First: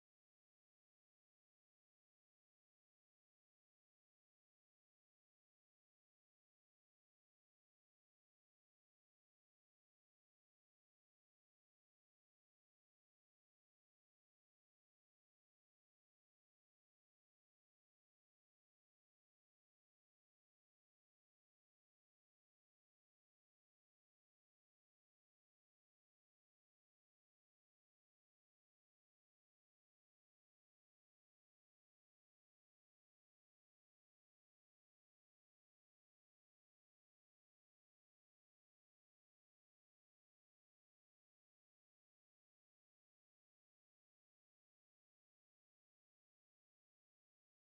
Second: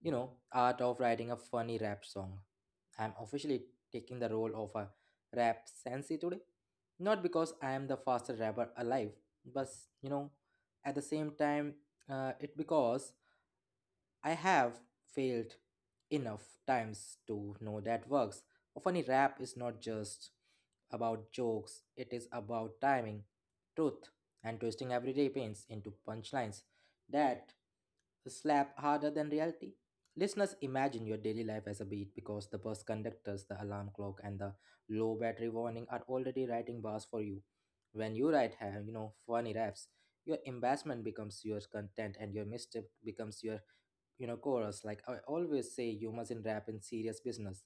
you know, art of writing a funny rap song. I'm officially taking the role of a rap sensei today. Not because I am the fastest rapper alive, but, you know, at the same time, it because I have failed enough times to know that works. Often, a funny rap is not just about jokes, it is about timing, truth, and twisting everyday pains into punchlines that slap harder than reality. Listeners, imagine your daily life as a beat because the bus conductors, the alarm clock, and the low battery warning are already writing bars for you. When you write, you know, funny raps, your embarrassment becomes your content and your misstep becomes your, you know, chorus. Like I always say, you mustn't rap in serious business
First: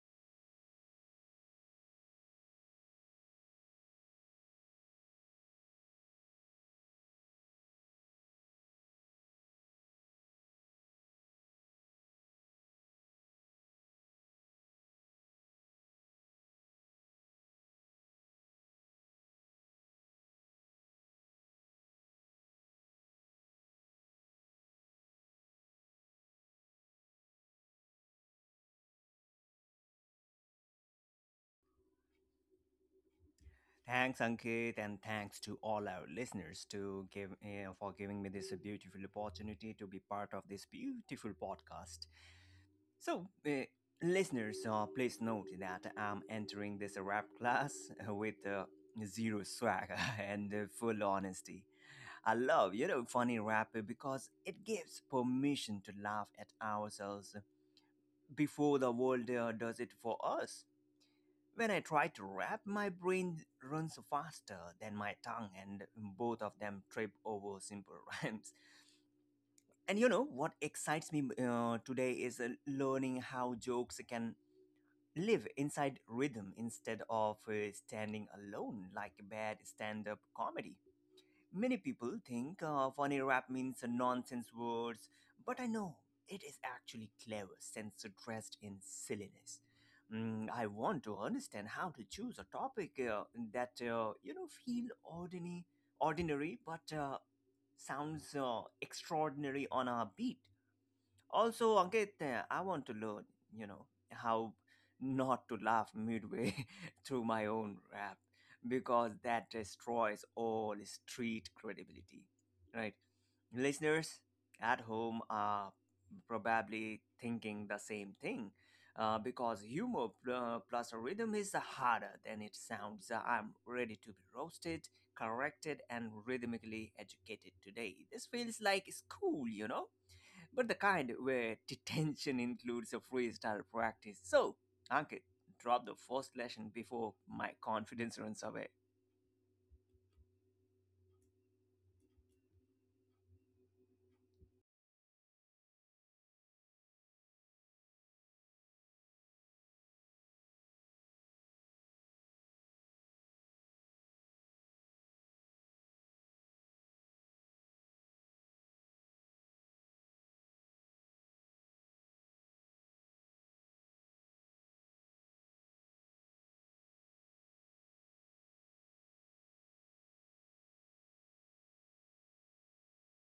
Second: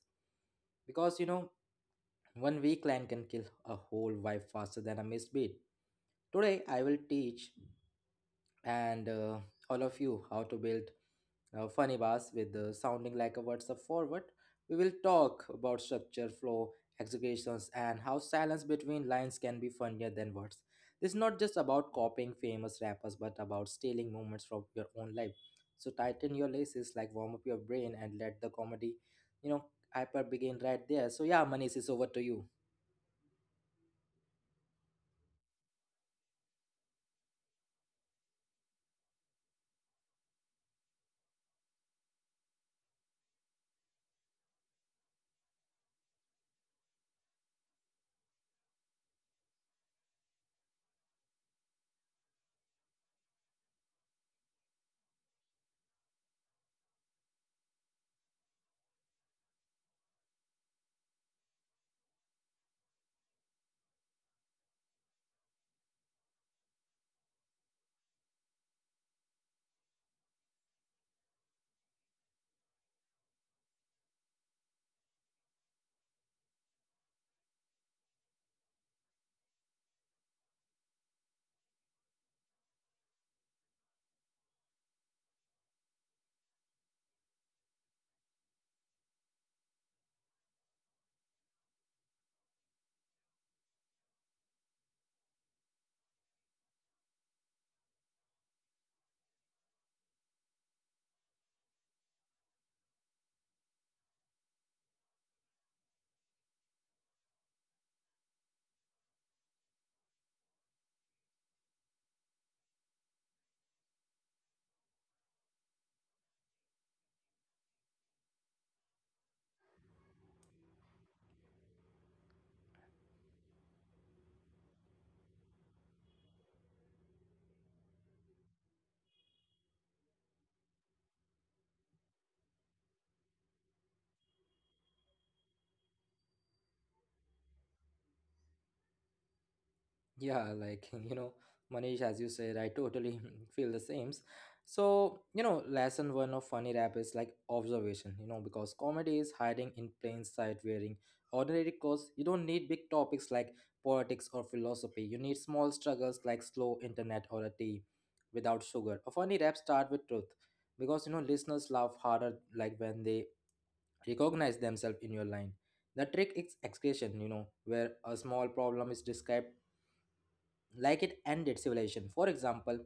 because, you know, one weak line can kill a whole vibe faster than a missed beat. Today I will teach, and all of you how to build funny bars with sounding like a WhatsApp forward. We will talk about structure, flow, executions, and how silence between lines can be funnier than words. This is not just about copying famous rappers, but about stealing moments from your own life. So tighten your laces, like warm up your brain, and let the comedy, you know, hyper begin right there. So yeah, Manish, it's over to you. Thanks, Ankit, and thanks to all our listeners to give for giving me this beautiful opportunity to be part of this beautiful podcast. So, eh, Listeners, please note that I'm entering this rap class with zero swag and full honesty. I love, you know, funny rap because it gives permission to laugh at ourselves before the world does it for us. When I try to rap, my brain runs faster than my tongue, and both of them trip over simple rhymes. And you know what excites me today is learning how jokes can live inside rhythm instead of standing alone like bad stand up comedy. Many people think funny rap means nonsense words, but I know it is actually clever since dressed in silliness. Mm, I want to understand how to choose a topic that you know feel ordinary, but sounds extraordinary on a beat. Also, Ankit, I want to learn, you know, how not to laugh midway through my own rap because that destroys all street credibility, right? Listeners at home are probably thinking the same thing because humor plus a rhythm is harder than it sounds. I'm ready to be roasted, corrected, and rhythmically educated today. This feels like school, you know? But the kind where detention includes a freestyle practice. So, Ankit, drop the first lesson before my confidence runs away. Yeah, like, you know, Manish, as you said, I totally feel the same. So, you know, lesson 1 of funny rap is like observation, you know, because comedy is hiding in plain sight wearing ordinary clothes. You don't need big topics like politics or philosophy. You need small struggles like slow internet or a tea without sugar. A funny rap start with truth because, you know, listeners laugh harder like when they recognize themselves in your line. The trick is excretion, you know, where a small problem is described like it ended civilization. For example,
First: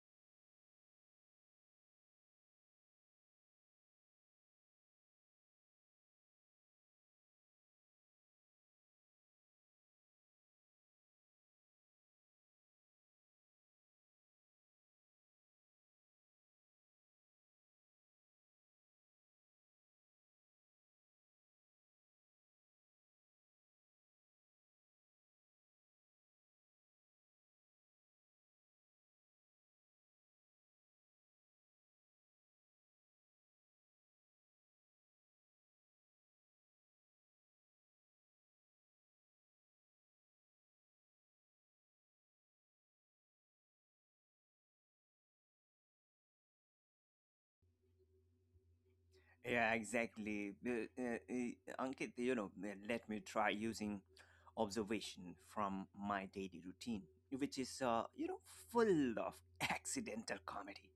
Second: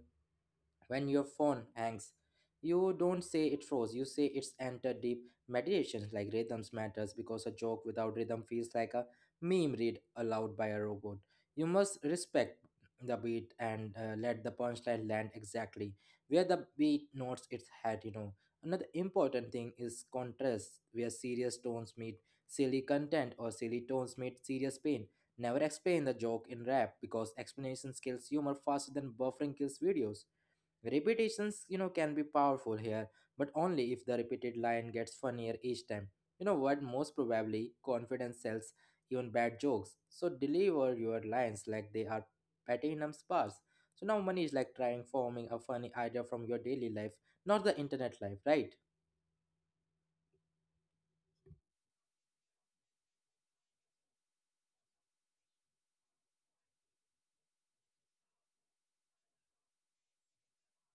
when your phone hangs, you don't say it froze, you say it's entered deep meditations. Like rhythms matters because a joke without rhythm feels like a meme read aloud by a robot. You must respect the beat, and let the punchline land exactly where the beat notes its head, you know. Another important thing is contrast, where serious tones meet silly content or silly tones meet serious pain. Never explain the joke in rap because explanation kills humor faster than buffering kills videos. Repetitions, you know, can be powerful here, but only if the repeated line gets funnier each time. You know what? Most probably, confidence sells even bad jokes. So deliver your lines like they are platinum bars. So now money is like trying forming a funny idea from your daily life, not the internet life, right? Yeah, exactly. Ankit, you know, let me try using observation from my daily routine, which is, you know, full of accidental comedy.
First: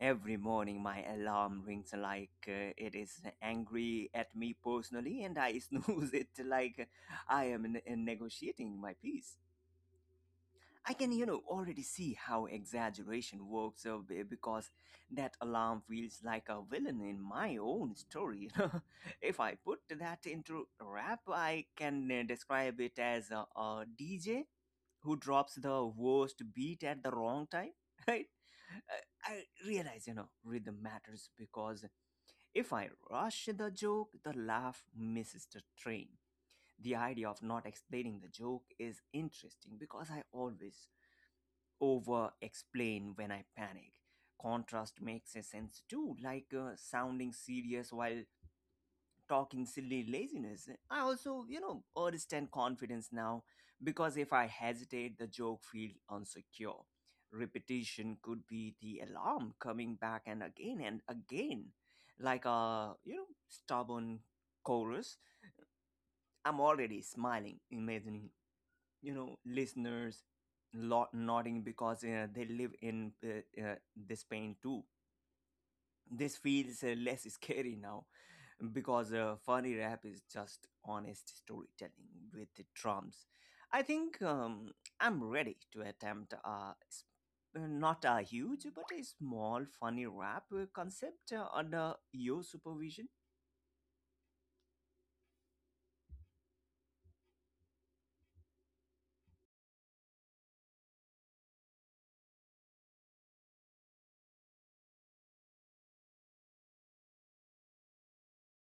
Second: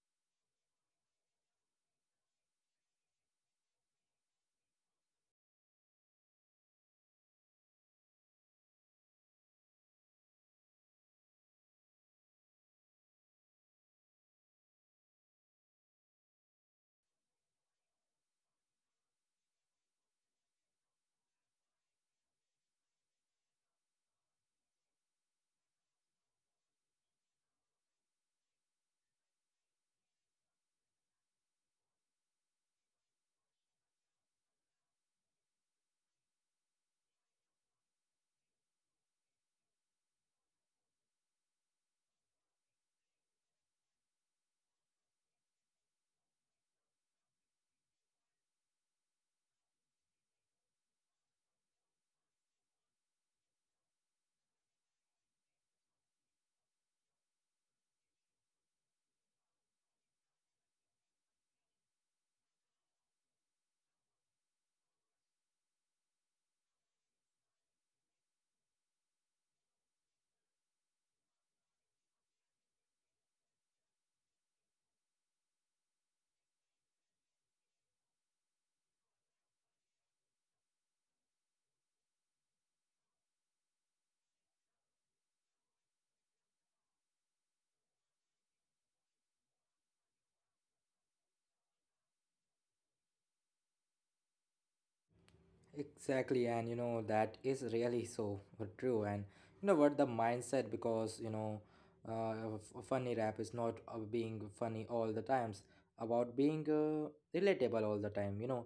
Every morning, my alarm rings like it is angry at me personally, and I snooze it like I am negotiating my peace. I can, you know, already see how exaggeration works because that alarm feels like a villain in my own story. If I put that into rap, I can describe it as a DJ who drops the worst beat at the wrong time, right? I realize, you know, rhythm matters because if I rush the joke, the laugh misses the train. The idea of not explaining the joke is interesting because I always over explain when I panic. Contrast makes a sense too, like sounding serious while talking silly laziness. I also, you know, understand confidence now because if I hesitate, the joke feels insecure. Repetition could be the alarm coming back and again, like a, you know, stubborn chorus. I'm already smiling, imagining you know listeners lot nodding because they live in this pain too. This feels less scary now because funny rap is just honest storytelling with the drums. I think I'm ready to attempt a s- not a huge but a small funny rap concept under your supervision. Exactly, and you know that is really so true. And you know what the mindset, because you know, funny rap is not being funny all the times. About being relatable all the time. You know,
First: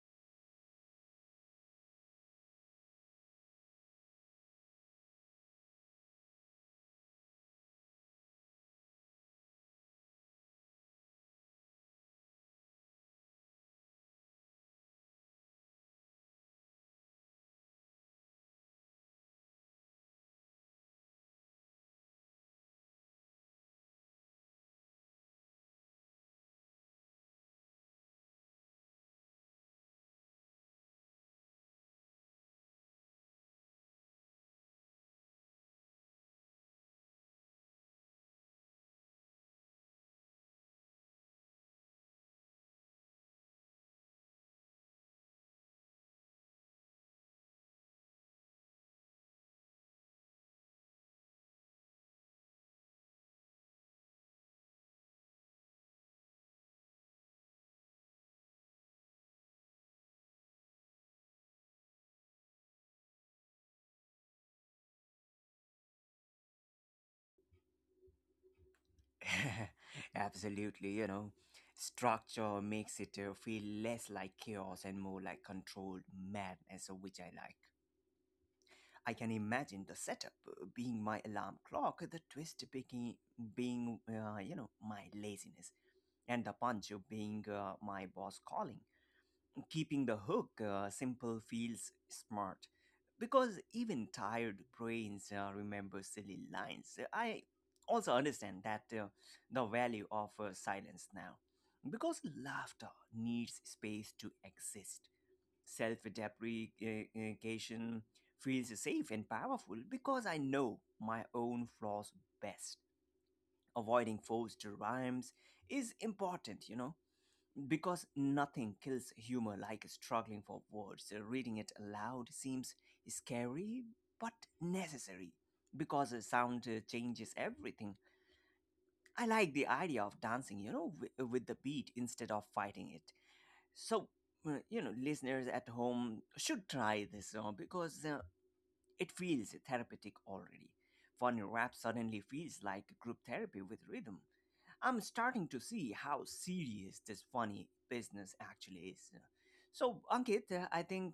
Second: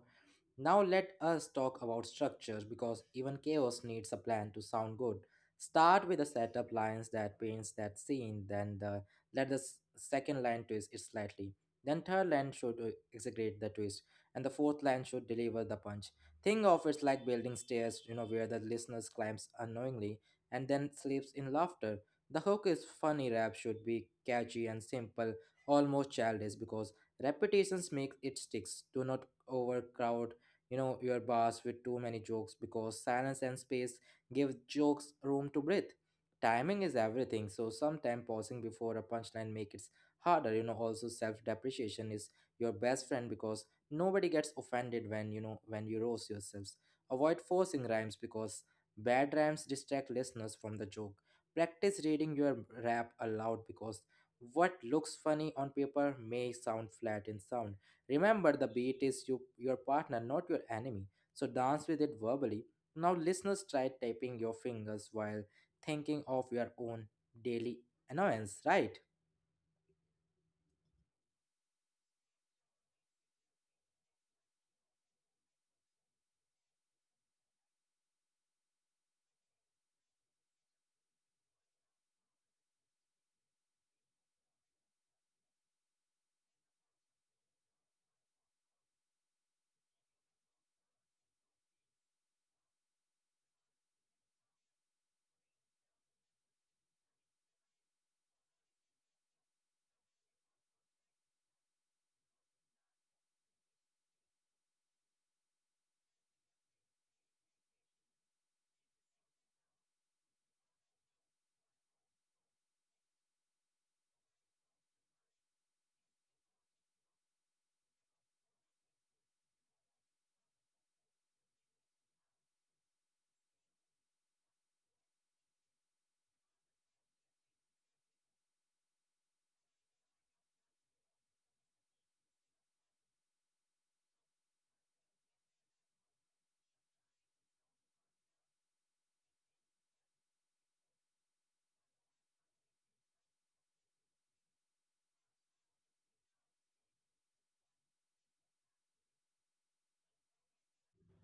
now let us talk about structure because even chaos needs a plan to sound good. Start with a setup lines that paints that scene, then the let the s- second line twist it slightly. Then third line should exaggerate the twist, and the fourth line should deliver the punch. Think of it like building stairs, you know, where the listeners climbs unknowingly and then sleeps in laughter. The hook is funny rap should be catchy and simple, almost childish because repetitions make it sticks. Do not overcrowd, you know, your boss with too many jokes because silence and space give jokes room to breathe. Timing is everything, so sometimes pausing before a punchline makes it harder, you know. Also, self-depreciation is your best friend because nobody gets offended when, you know, when you roast yourselves. Avoid forcing rhymes because bad rhymes distract listeners from the joke. Practice reading your rap aloud because what looks funny on paper may sound flat in sound. Remember, the beat is you, your partner, not your enemy. So dance with it verbally. Now, listeners, try tapping your fingers while thinking of your own daily annoyance, right? Absolutely, you know, structure makes it feel less like chaos and more like controlled madness, which I like. I can imagine the setup being my alarm clock, the twist being, you know, my laziness, and the punch being my boss calling. Keeping the hook simple feels smart because even tired brains remember silly lines. I also understand that the value of silence now because laughter needs space to exist. Self deprecation feels safe and powerful because I know my own flaws best. Avoiding forced rhymes is important, you know, because nothing kills humor like struggling for words. Uh, reading it aloud seems scary but necessary because sound changes everything. I like the idea of dancing, you know, with the beat instead of fighting it. So, you know, listeners at home should try this song because it feels therapeutic already. Funny rap suddenly feels like group therapy with rhythm. I'm starting to see how serious this funny business actually is. So, Ankit, I think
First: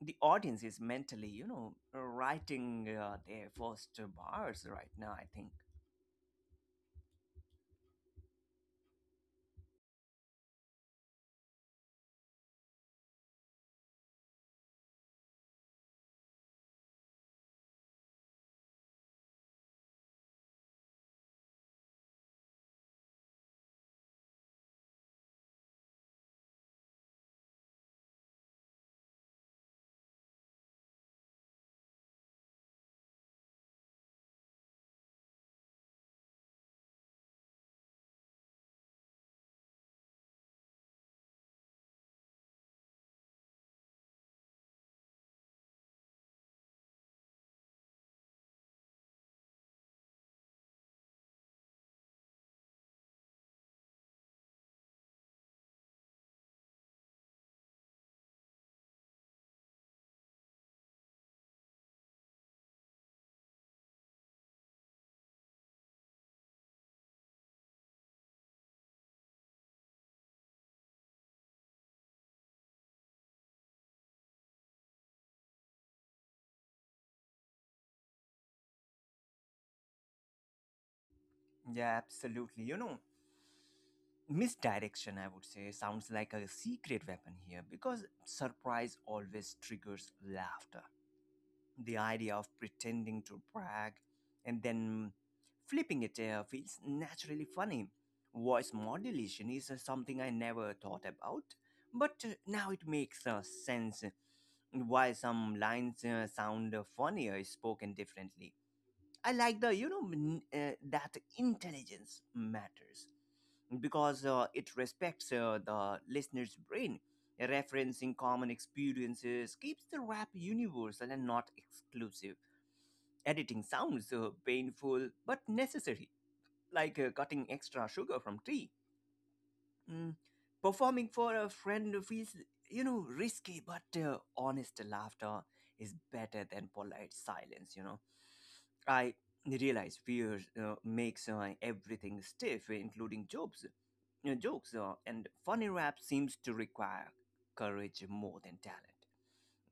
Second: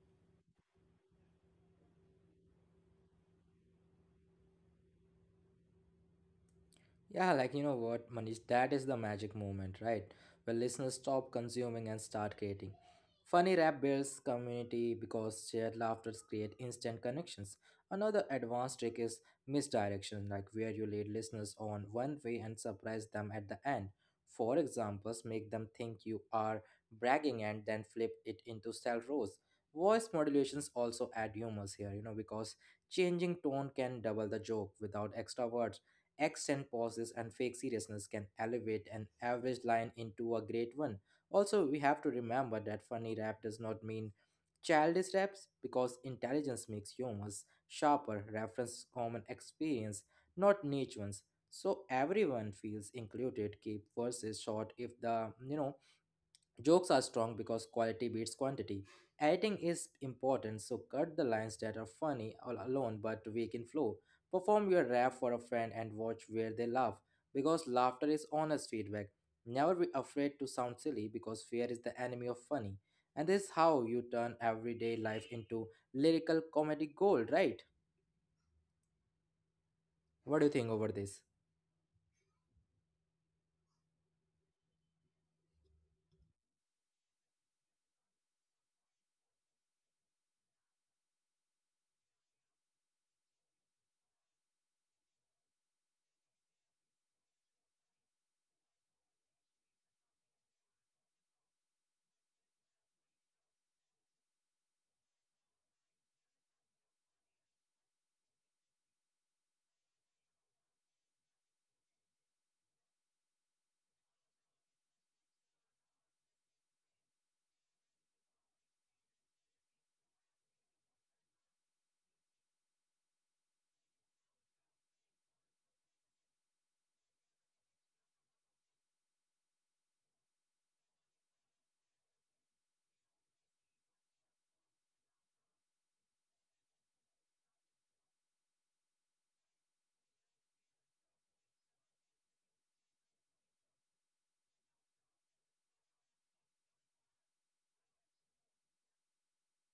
the audience is mentally, you know, writing their first bars right now, I think. Yeah, like, you know what, Manish, that is the magic moment, right? Where listeners stop consuming and start creating. Funny rap builds community because shared laughter create instant connections. Another advanced trick is misdirection, like where you lead listeners on one way and surprise them at the end. For examples, make them think you are bragging and then flip it into self roast. Voice modulations also add humors here, you know, because changing tone can double the joke without extra words. Accent pauses and fake seriousness can elevate an average line into a great one. Also, we have to remember that funny rap does not mean childish raps because intelligence makes humans sharper, reference common experience, not niche ones. So everyone feels included. Keep verses short if the, you know, jokes are strong because quality beats quantity. Editing is important, so cut the lines that are funny all alone but weak in flow. Perform your rap for a friend and watch where they laugh, because laughter is honest feedback. Never be afraid to sound silly because fear is the enemy of funny. And this is how you turn everyday life into lyrical comedy gold, right? What do you think over this? Yeah, absolutely. You know, misdirection, I would say, sounds like a secret weapon here because surprise always triggers laughter. The idea of pretending to brag and then flipping it feels naturally funny. Voice modulation is something I never thought about, but now it makes sense why some lines sound funnier spoken differently. I like the, you know, that intelligence matters because it respects the listener's brain. Referencing common experiences keeps the rap universal and not exclusive. Editing sounds painful but necessary, like cutting extra sugar from tea. Mm, performing for a friend feels, you know, risky, but honest laughter is better than polite silence, you know. I realize fear makes everything stiff, including jokes. Jokes and funny rap seems to require courage more than talent.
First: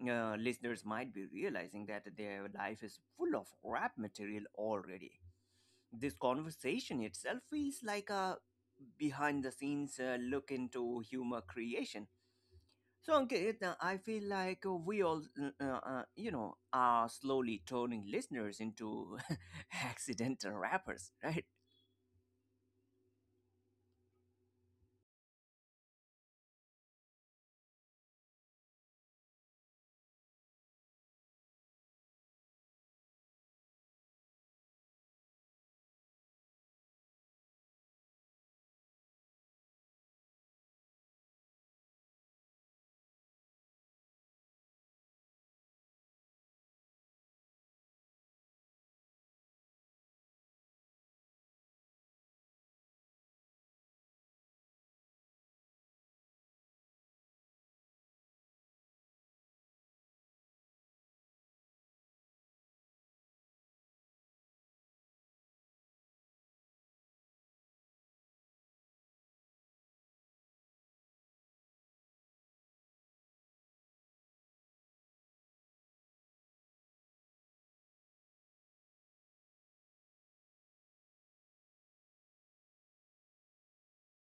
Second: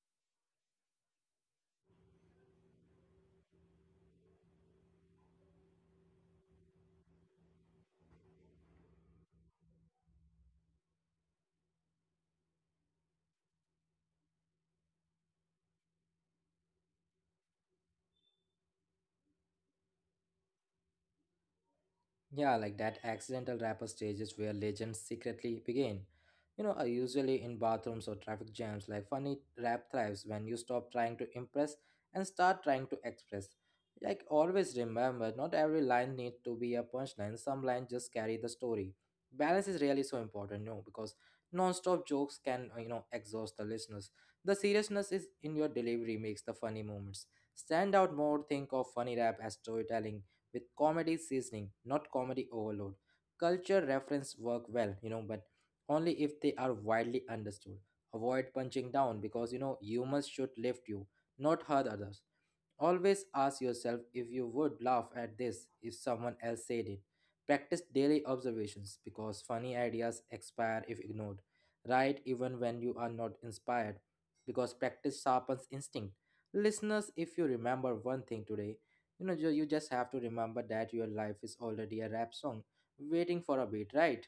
Listeners might be realizing that their life is full of rap material already. This conversation itself feels like a behind the scenes look into humor creation. So, Ankit, I feel like we all, you know, are slowly turning listeners into accidental rappers, right? Yeah, like that accidental rapper stages where legends secretly begin. You know, are usually in bathrooms or traffic jams. Like funny rap thrives when you stop trying to impress and start trying to express. Like always remember, not every line needs to be a punchline. Some lines just carry the story. Balance is really so important, you know, because non-stop jokes can, you know, exhaust the listeners. The seriousness is in your delivery makes the funny moments stand out more. Think of funny rap as storytelling with comedy seasoning, not comedy overload. Culture reference work well, you know, but only if they are widely understood. Avoid punching down because, you know, humor should lift you, not hurt others. Always ask yourself if you would laugh at this if someone else said it. Practice daily observations because funny ideas expire if ignored. Write even when you are not inspired because practice sharpens instinct. Listeners, if you remember one thing today, you know, you just have to remember that your life is already a rap song waiting for a beat, right?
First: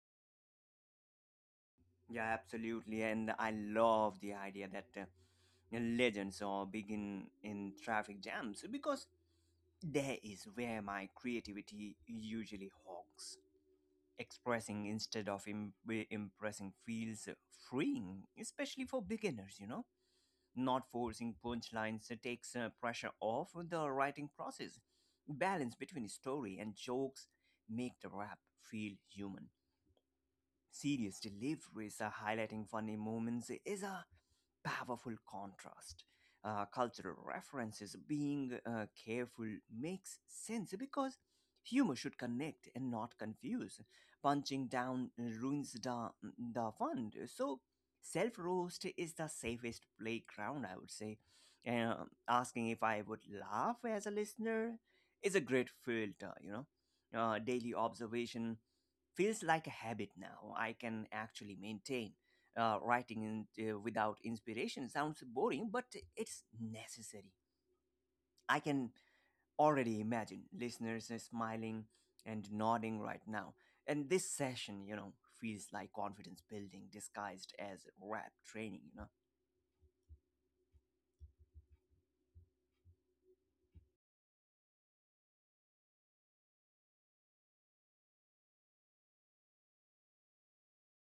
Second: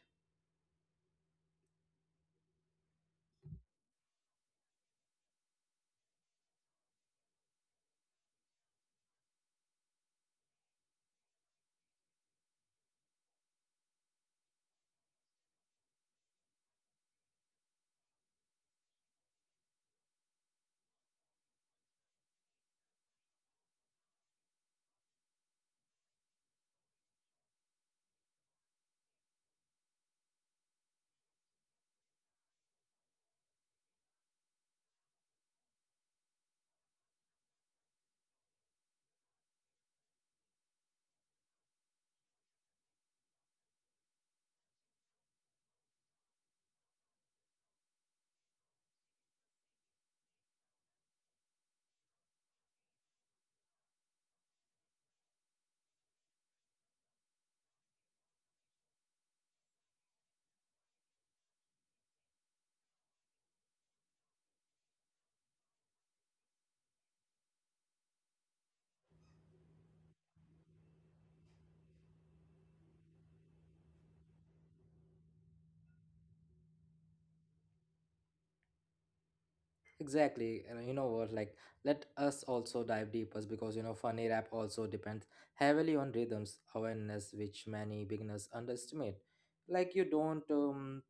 Yeah, absolutely. And I love the idea that legends or begin in traffic jams because there is where my creativity usually hogs. Expressing instead of impressing feels freeing, especially for beginners, you know. Not forcing punchlines takes pressure off the writing process. Balance between story and jokes make the rap feel human. Serious deliveries, highlighting funny moments, is a powerful contrast. Cultural references being careful makes sense because humor should connect and not confuse. Punching down ruins the fun. So, self roast is the safest playground, I would say. Asking if I would laugh as a listener is a great filter, you know. Daily observation feels like a habit now I can actually maintain. Writing in, without inspiration sounds boring, but it's necessary. I can already imagine listeners are smiling and nodding right now. And this session, you know, feels like confidence building disguised as rap training, you know. Exactly. And you know what? Like, let us also dive deeper because, you know, funny rap also depends heavily on rhythms awareness, which many beginners underestimate. Like, you don't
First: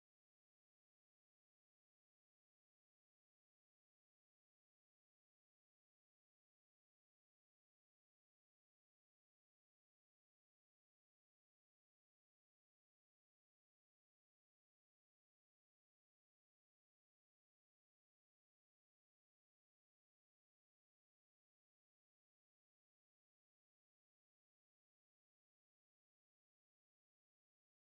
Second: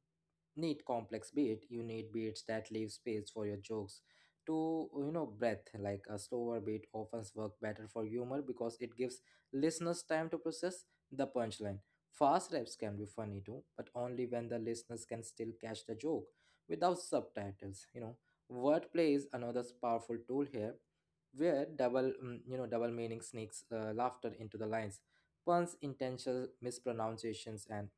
need complex beat, you need beats that leave space for your jokes to, you know, breath. Like a slower beat often work better for humor because it gives listeners time to process the punchline. Fast raps can be funny too, but only when the listeners can still catch the joke without subtitles, you know. Wordplay is another powerful tool here, where you know, double meaning sneaks laughter into the lines. Puns, intentional mispronunciations, and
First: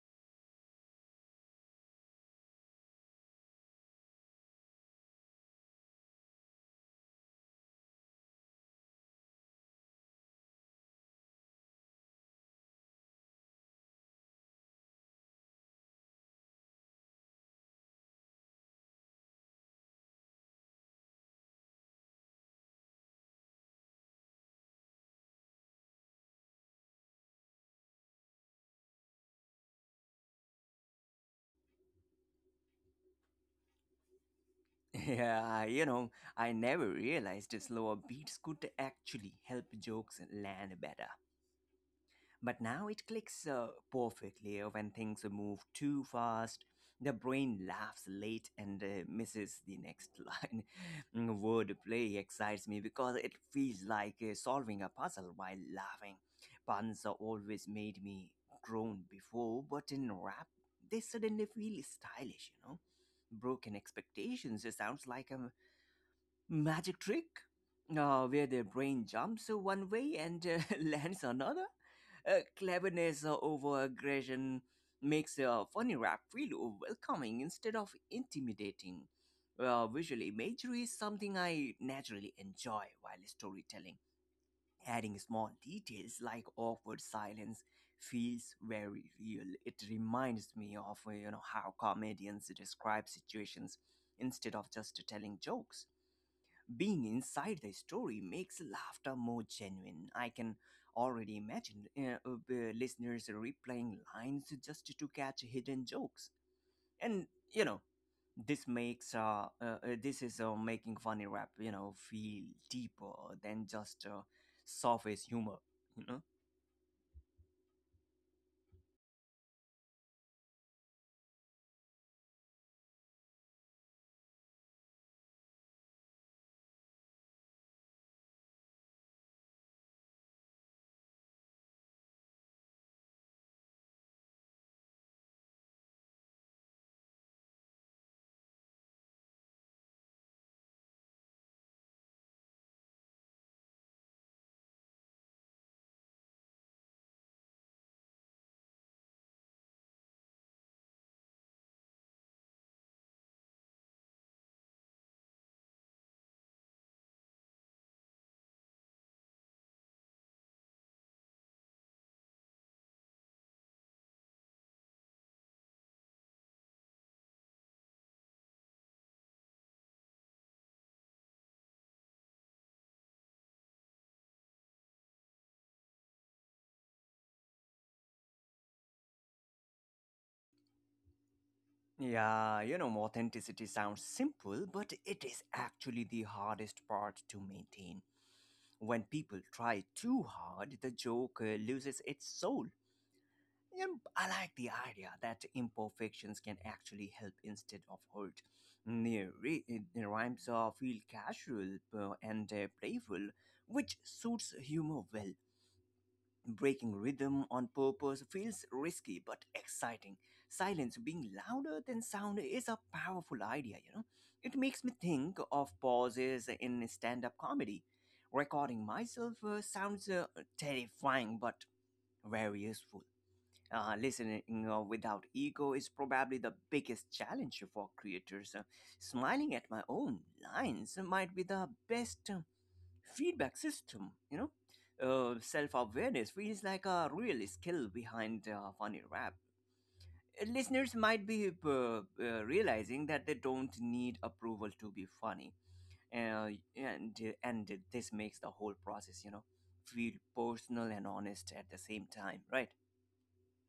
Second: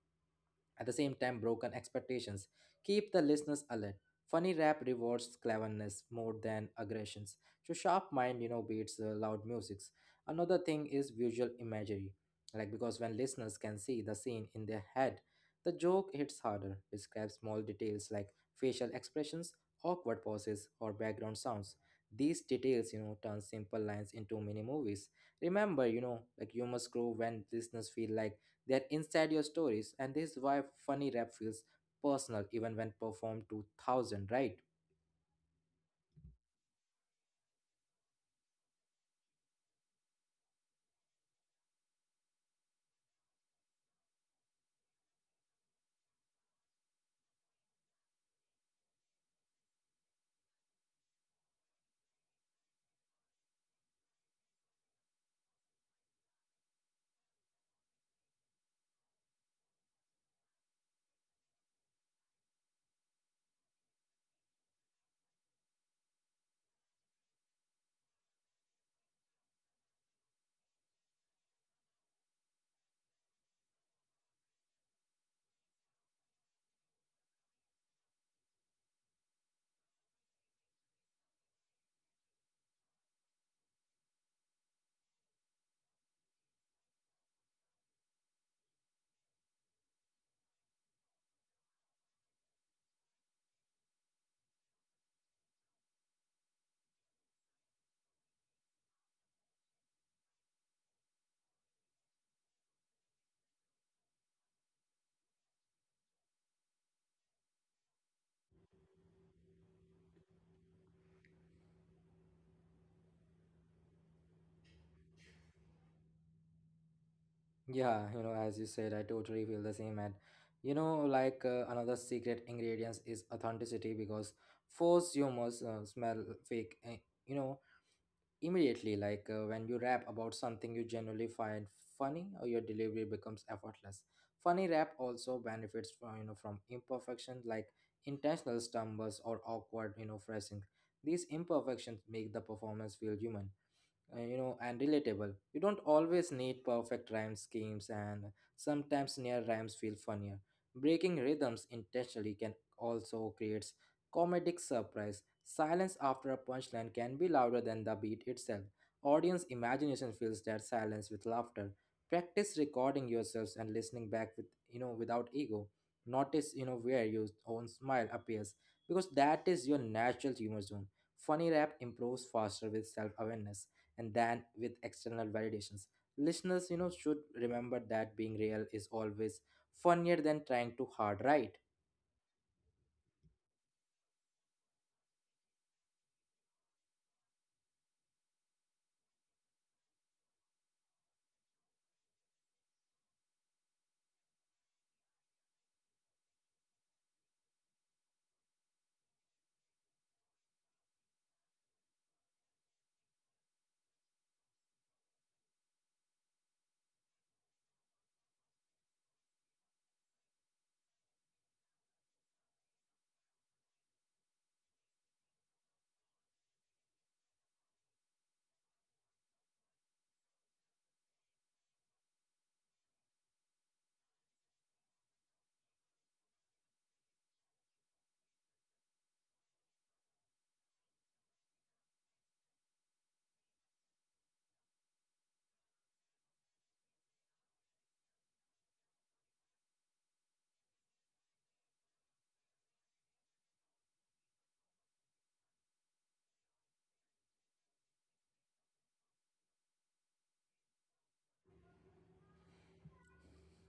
at the same time broken expectations keep the listeners alert. Funny rap rewards cleverness more than aggressions. So sharp mind, you know, beats loud musics. Another thing is visual imagery, like because when listeners can see the scene in their head, the joke hits harder. Describe small details like facial expressions, awkward pauses, or background sounds. These details, you know, turn simple lines into mini movies. Remember, you know, like humor grow when listeners feel like they're inside your stories, and this is why funny rap feels personal even when performed to thousand, right? Yeah, you know, I never realized slower beats could actually help jokes land better. But now it clicks perfectly when things move too fast. The brain laughs late and misses the next line. Wordplay excites me because it feels like solving a puzzle while laughing. Puns always made me groan before, but in rap, they suddenly feel stylish, you know. Broken expectations sounds like a magic trick where their brain jumps one way and lands another. Cleverness over aggression makes a funny rap feel welcoming instead of intimidating. Visual imagery is something I naturally enjoy while storytelling. Adding small details like awkward silence feels very real. It reminds me of you know how comedians describe situations instead of just telling jokes. Being inside the story makes laughter more genuine. I can already imagine listeners replaying lines just to catch hidden jokes. And you know, this makes this is making funny rap you know feel deeper than just surface humor. You know. Yeah, you know, as you said, I totally feel the same. And you know, like, another secret ingredients is authenticity because force you must smell fake, you know, immediately. Like, when you rap about something you generally find funny, or your delivery becomes effortless. Funny rap also benefits from, you know, from imperfection, like intentional stumbles or awkward, you know, phrasing. These imperfections make the performance feel human, you know, and relatable. You don't always need perfect rhyme schemes, and sometimes near rhymes feel funnier. Breaking rhythms intentionally can also creates comedic surprise. Silence after a punchline can be louder than the beat itself. Audience imagination fills that silence with laughter. Practice recording yourselves and listening back with, you know, without ego. Notice, you know, where your own smile appears because that is your natural humor zone. Funny rap improves faster with self awareness and than with external validations. Listeners, you know, should remember that being real is always funnier than trying too hard, right? Yeah, you know, authenticity sounds simple, but it is actually the hardest part to maintain. When people try too hard, the joke loses its soul. And I like the idea that imperfections can actually help instead of hurt. Mm, re- Rhymes feel casual and playful, which suits humor well. Breaking rhythm on purpose feels risky but exciting. Silence being louder than sound is a powerful idea, you know. It makes me think of pauses in stand up comedy. Recording myself sounds terrifying but very useful. Listening without ego is probably the biggest challenge for creators. Smiling at my own lines might be the best feedback system, you know? Self awareness feels like a real skill behind funny rap. Listeners might be realizing that they don't need approval to be funny. Uh, and, and this makes the whole process, you know, feel personal and honest at the same time, right?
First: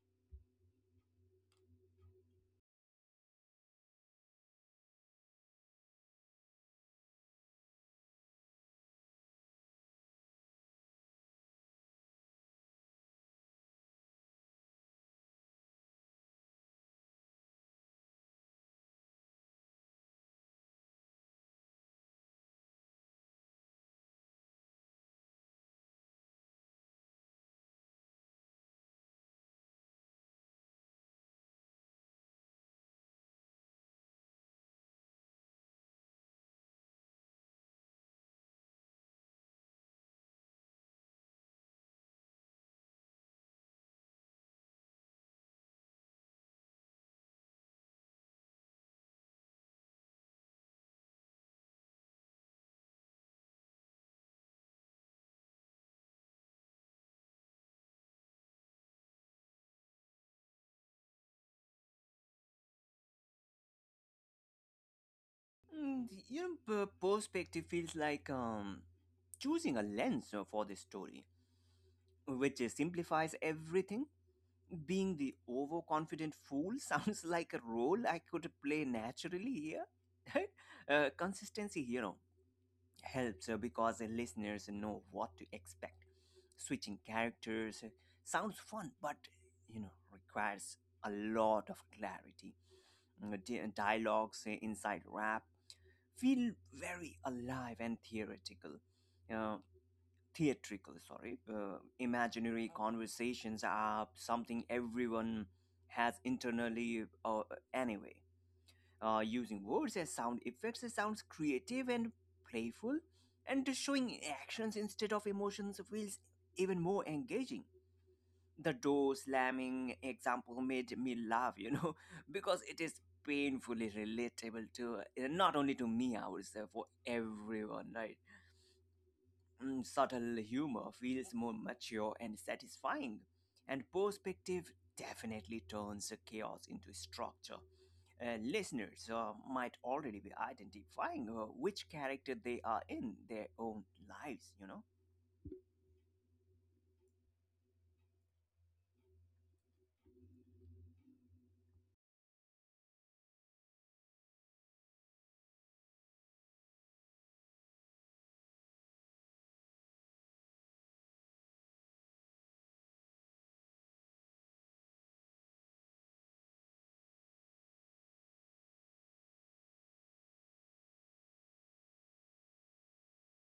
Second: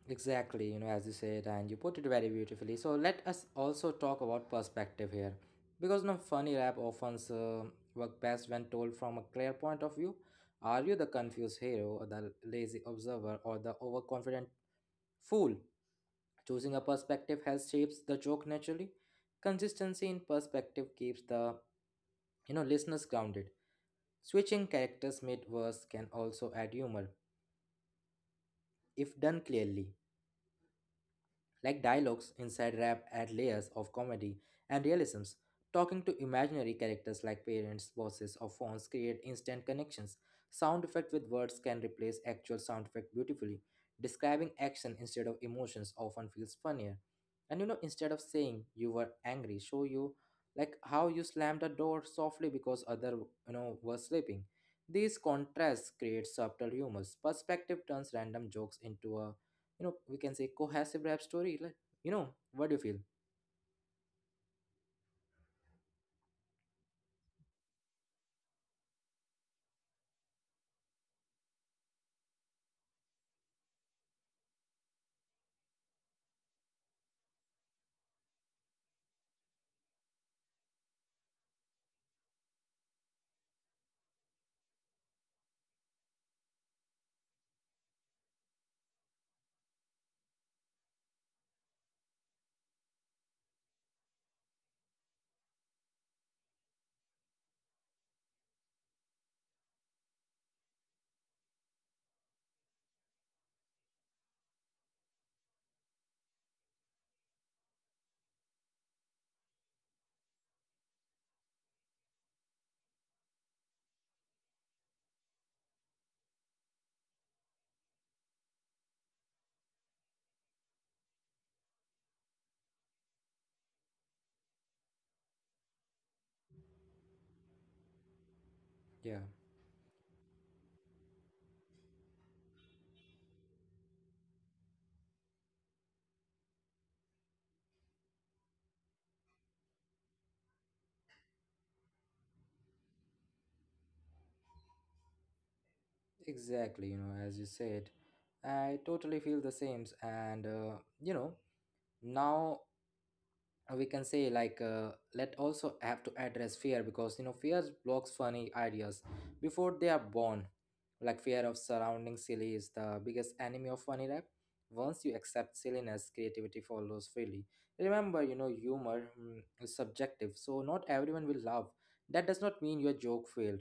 Exactly, you know, as you said, and you put it very beautifully. So let us also talk about perspective here, because no funny rap often work best when told from a clear point of view. Are you the confused hero, or the lazy observer, or the overconfident fool. Choosing a perspective helps shapes the joke naturally. Consistency in perspective keeps the listeners grounded. Switching characters mid-verse can also add humor if done clearly. Like dialogues inside rap add layers of comedy and realisms. Talking to imaginary characters like parents, bosses, or phones create instant connections. Sound effect with words can replace actual sound effect beautifully. Describing action instead of emotions often feels funnier. And you know, instead of saying you were angry, show you, like how you slammed the door softly because other were sleeping. These contrasts create subtle humors. Perspective turns random jokes into a, you know, we can say cohesive rap story, like, you know, what do you feel? Your perspective feels like choosing a lens for the story, which simplifies everything. Being the overconfident fool sounds like a role I could play naturally here. Right? Consistency hero helps because the listeners know what to expect. Switching characters sounds fun, but you know requires a lot of clarity. Dialogues inside rap feel very alive and theoretical. Uh, theatrical, sorry. Imaginary conversations are something everyone has internally anyway. Using words as sound effects, it sounds creative and playful, and showing actions instead of emotions feels even more engaging. The door slamming example made me laugh, because it is painfully relatable to not only to me, I would say, for everyone, right? Yeah, Subtle humor feels more mature and satisfying, and perspective definitely turns chaos into structure. Listeners might already be identifying which character they are in their own lives. exactly, you know, as you said, I totally feel the same. And you know, now, we can say, like, let also have to address fear, because you know fear blocks funny ideas before they are born. Like fear of surrounding silly is the biggest enemy of funny rap. Once you accept silliness, creativity follows freely. Remember, you know, humor is subjective, so not everyone will laugh. That does not mean your joke failed.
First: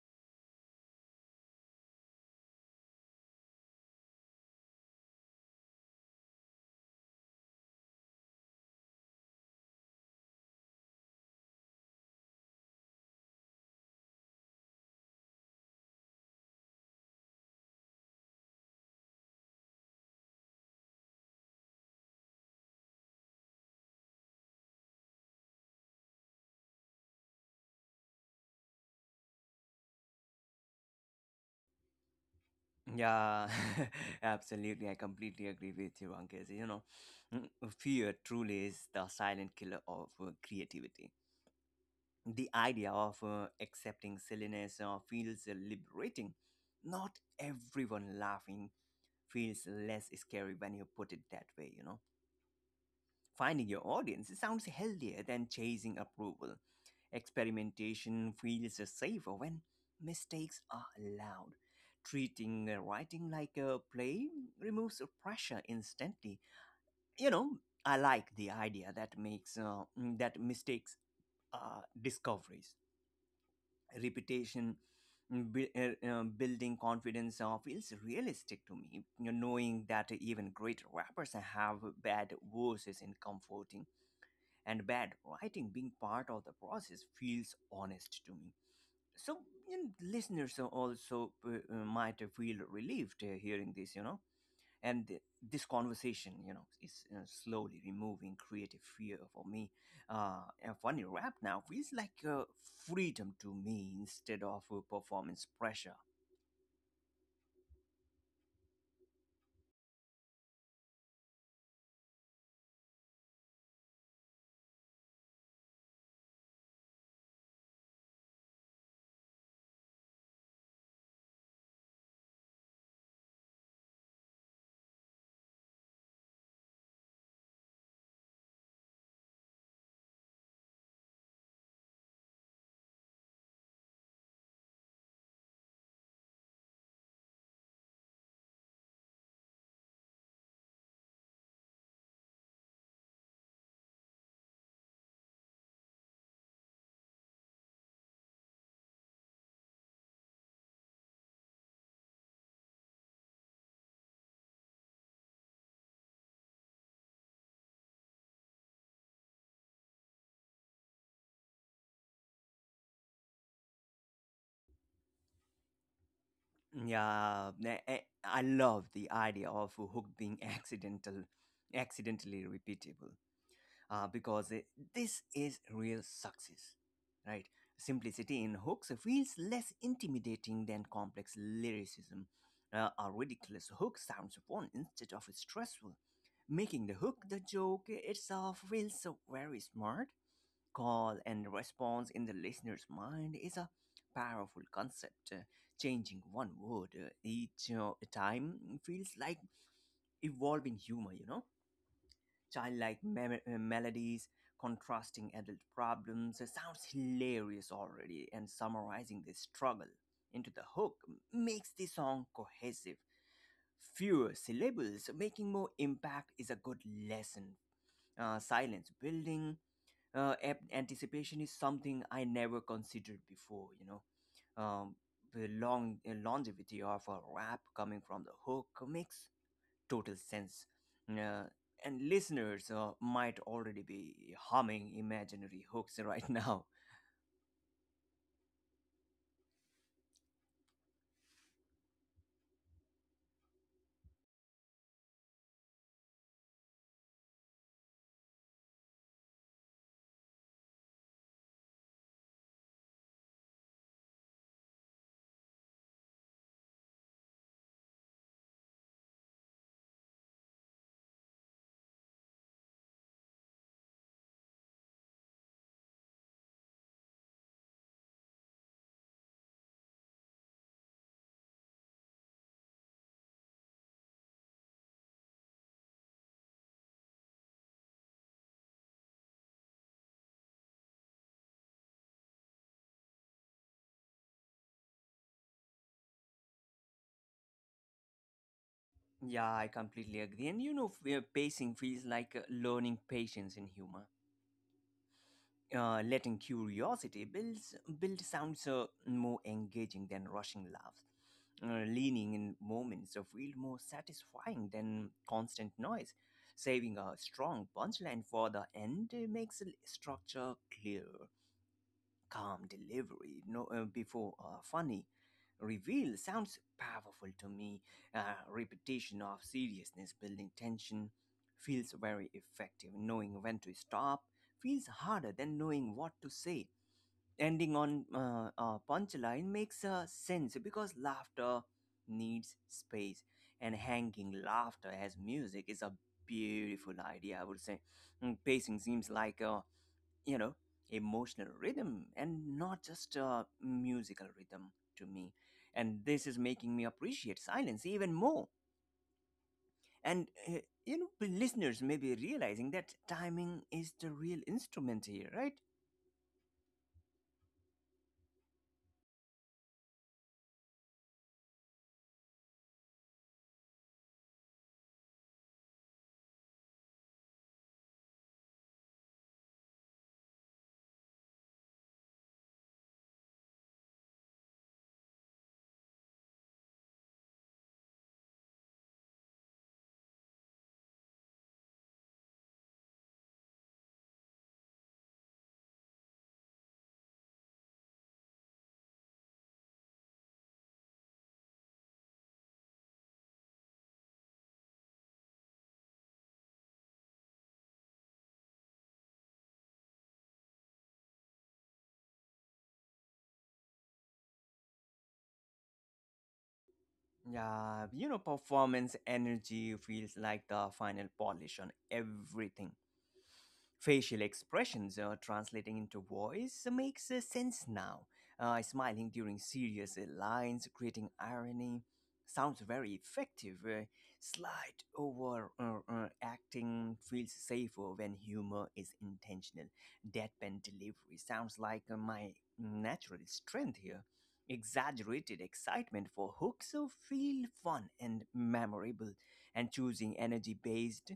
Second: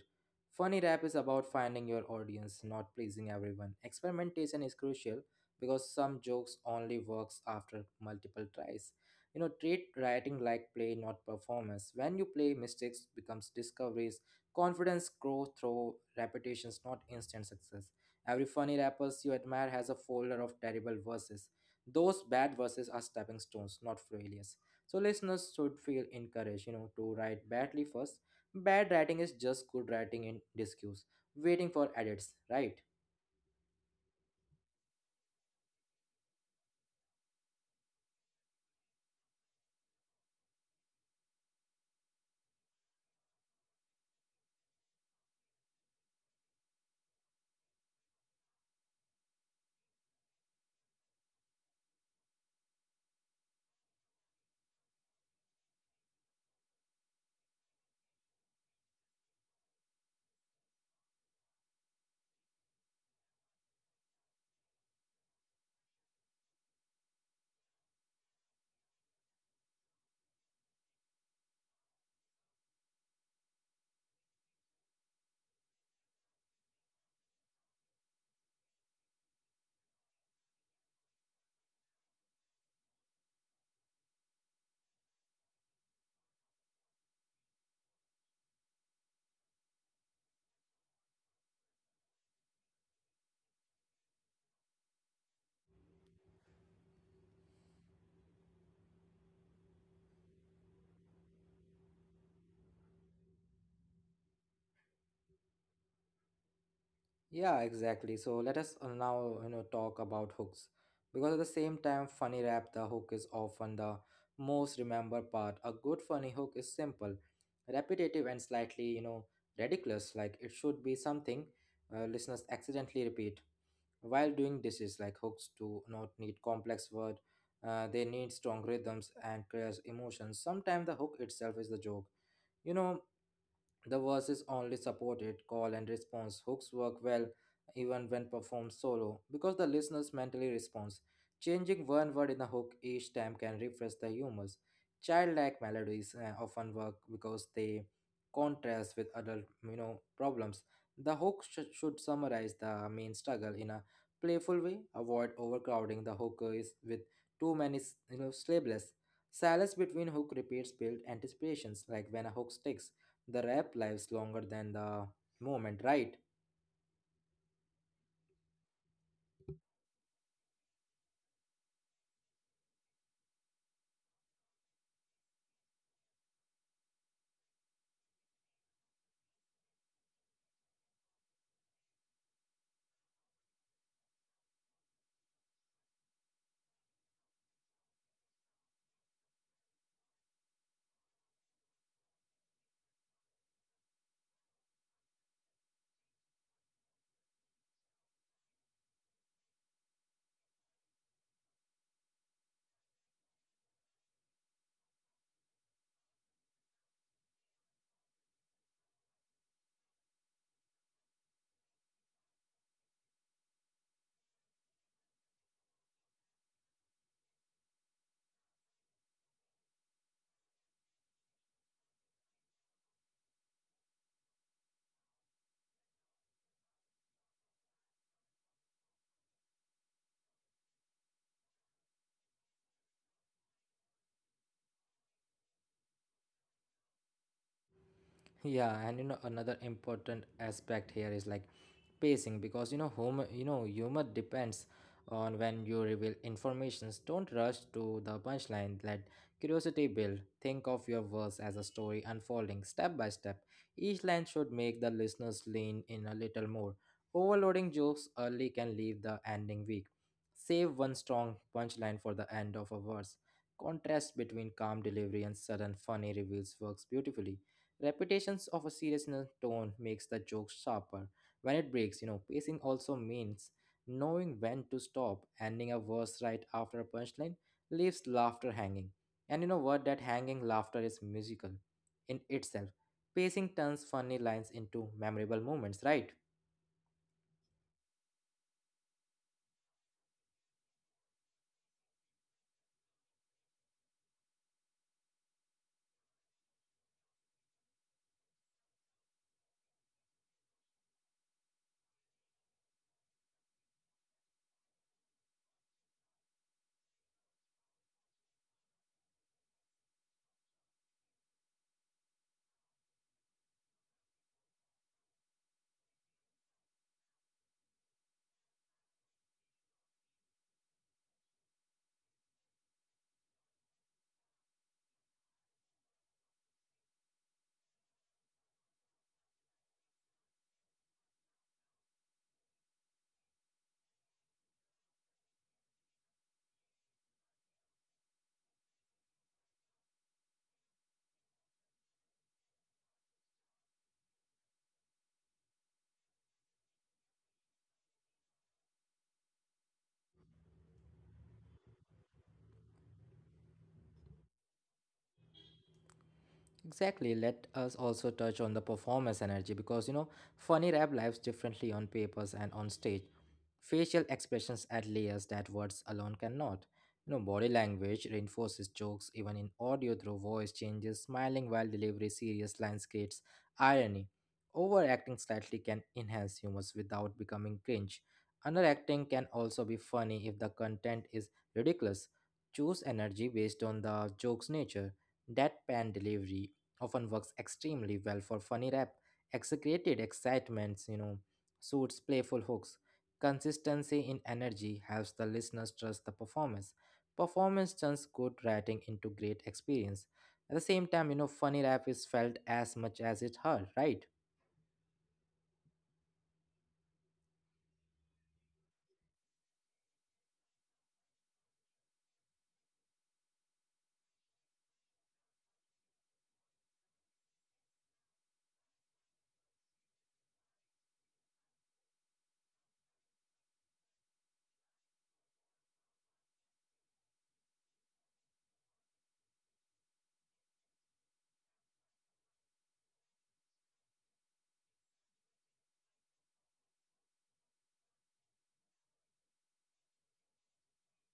Funny rap is about finding your audience, not pleasing everyone. Experimentation is crucial because some jokes only works after multiple tries. You know, treat writing like play, not performance. When you play, mistakes becomes discoveries. Confidence grows through repetitions, not instant success. Every funny rappers you admire has a folder of terrible verses. Those bad verses are stepping stones, not failures. So listeners should feel encouraged, you know, to write badly first. Bad writing is just good writing in disguise, waiting for edits, right? Yeah, absolutely. I completely agree with you, Ankit. You know, fear truly is the silent killer of creativity. The idea of accepting silliness feels liberating. Not everyone laughing feels less scary when you put it that way. Finding your audience sounds healthier than chasing approval. Experimentation feels safer when mistakes are allowed. Treating writing like a play removes pressure instantly. You know, I like the idea that that mistakes are discoveries. Reputation building confidence feels realistic to me. You know, knowing that even great rappers have bad verses in comforting and bad writing being part of the process feels honest to me. So, and listeners are also might feel relieved hearing this, and this conversation, is slowly removing creative fear for me. And funny rap now feels like freedom to me instead of performance pressure. Yeah, exactly. So let us now, you know, talk about hooks. Because at the same time, funny rap, the hook is often the most remembered part. A good funny hook is simple, repetitive, and slightly, you know, ridiculous. Like it should be something, listeners accidentally repeat while doing dishes. Like hooks do not need complex word. They need strong rhythms and clear emotions. Sometimes the hook itself is the joke. You know, the verses only supported. Call and response hooks work well even when performed solo because the listener's mentally responds. Changing one word in a hook each time can refresh the humors. Childlike melodies often work because they contrast with adult, you know, problems. The hook should summarize the main struggle in a playful way. Avoid overcrowding the hook is with too many, you know, syllables. Silence between hook repeats build anticipations, like when a hook sticks, the rap lives longer than the moment, right? Yeah, I love the idea of a hook being accidental, accidentally repeatable, because this is real success, right? Simplicity in hooks feels less intimidating than complex lyricism. A ridiculous hook sounds fun instead of stressful, making the hook the joke itself feels so very smart. Call and response in the listener's mind is a powerful concept. Changing one word each time feels like evolving humor, you know? Childlike melodies, contrasting adult problems sounds hilarious already, and summarizing the struggle into the hook makes the song cohesive. Fewer syllables making more impact is a good lesson. Silence building anticipation is something I never considered before. Um, the long longevity of a rap coming from the hook makes total sense, uh, and listeners might already be humming imaginary hooks right now. Yeah, and you know another important aspect here is like pacing, because you know humor depends on when you reveal informations. Don't rush to the punchline. Let curiosity build. Think of your verse as a story unfolding step by step. Each line should make the listeners lean in a little more. Overloading jokes early can leave the ending weak. Save one strong punchline for the end of a verse. Contrast between calm delivery and sudden funny reveals works beautifully. Repetitions of a seriousness tone makes the joke sharper. When it breaks, you know, pacing also means knowing when to stop. Ending a verse right after a punchline leaves laughter hanging. And you know what? That hanging laughter is musical in itself. Pacing turns funny lines into memorable moments, right? Yeah, I completely agree. And you know, pacing feels like learning patience in humor. Letting curiosity build sounds more engaging than rushing laughs. Leaning in moments feel more satisfying than constant noise. Saving a strong punchline for the end makes structure clear. Calm delivery no, before a funny reveal sounds powerful to me. Uh, repetition of seriousness building tension feels very effective. Knowing when to stop feels harder than knowing what to say. Ending on a punchline makes sense because laughter needs space, and hanging laughter as music is a beautiful idea, I would say. Pacing seems like a you know emotional rhythm and not just a musical rhythm to me, and this is making me appreciate silence even more. And the listeners may be realizing that timing is the real instrument here, right? Exactly. Let us also touch on the performance energy, because you know, funny rap lives differently on papers and on stage. Facial expressions add layers that words alone cannot. You know, body language reinforces jokes even in audio through voice changes. Smiling while delivery serious lines creates irony. Overacting slightly can enhance humor without becoming cringe. Underacting can also be funny if the content is ridiculous. Choose energy based on the joke's nature. Deadpan delivery often works extremely well for funny rap. Exaggerated excitements, you know, suits playful hooks. Consistency in energy helps the listeners trust the performance. Performance turns good writing into great experience. At the same time, you know, funny rap is felt as much as it heard, right? Yeah, you know, performance energy feels like the final polish on everything. Facial expressions translating into voice makes sense now. Smiling during serious lines, creating irony, sounds very effective. Slight over acting feels safer when humor is intentional. Deadpan delivery sounds like my natural strength here. Exaggerated excitement for hooks feel fun and memorable, and choosing energy based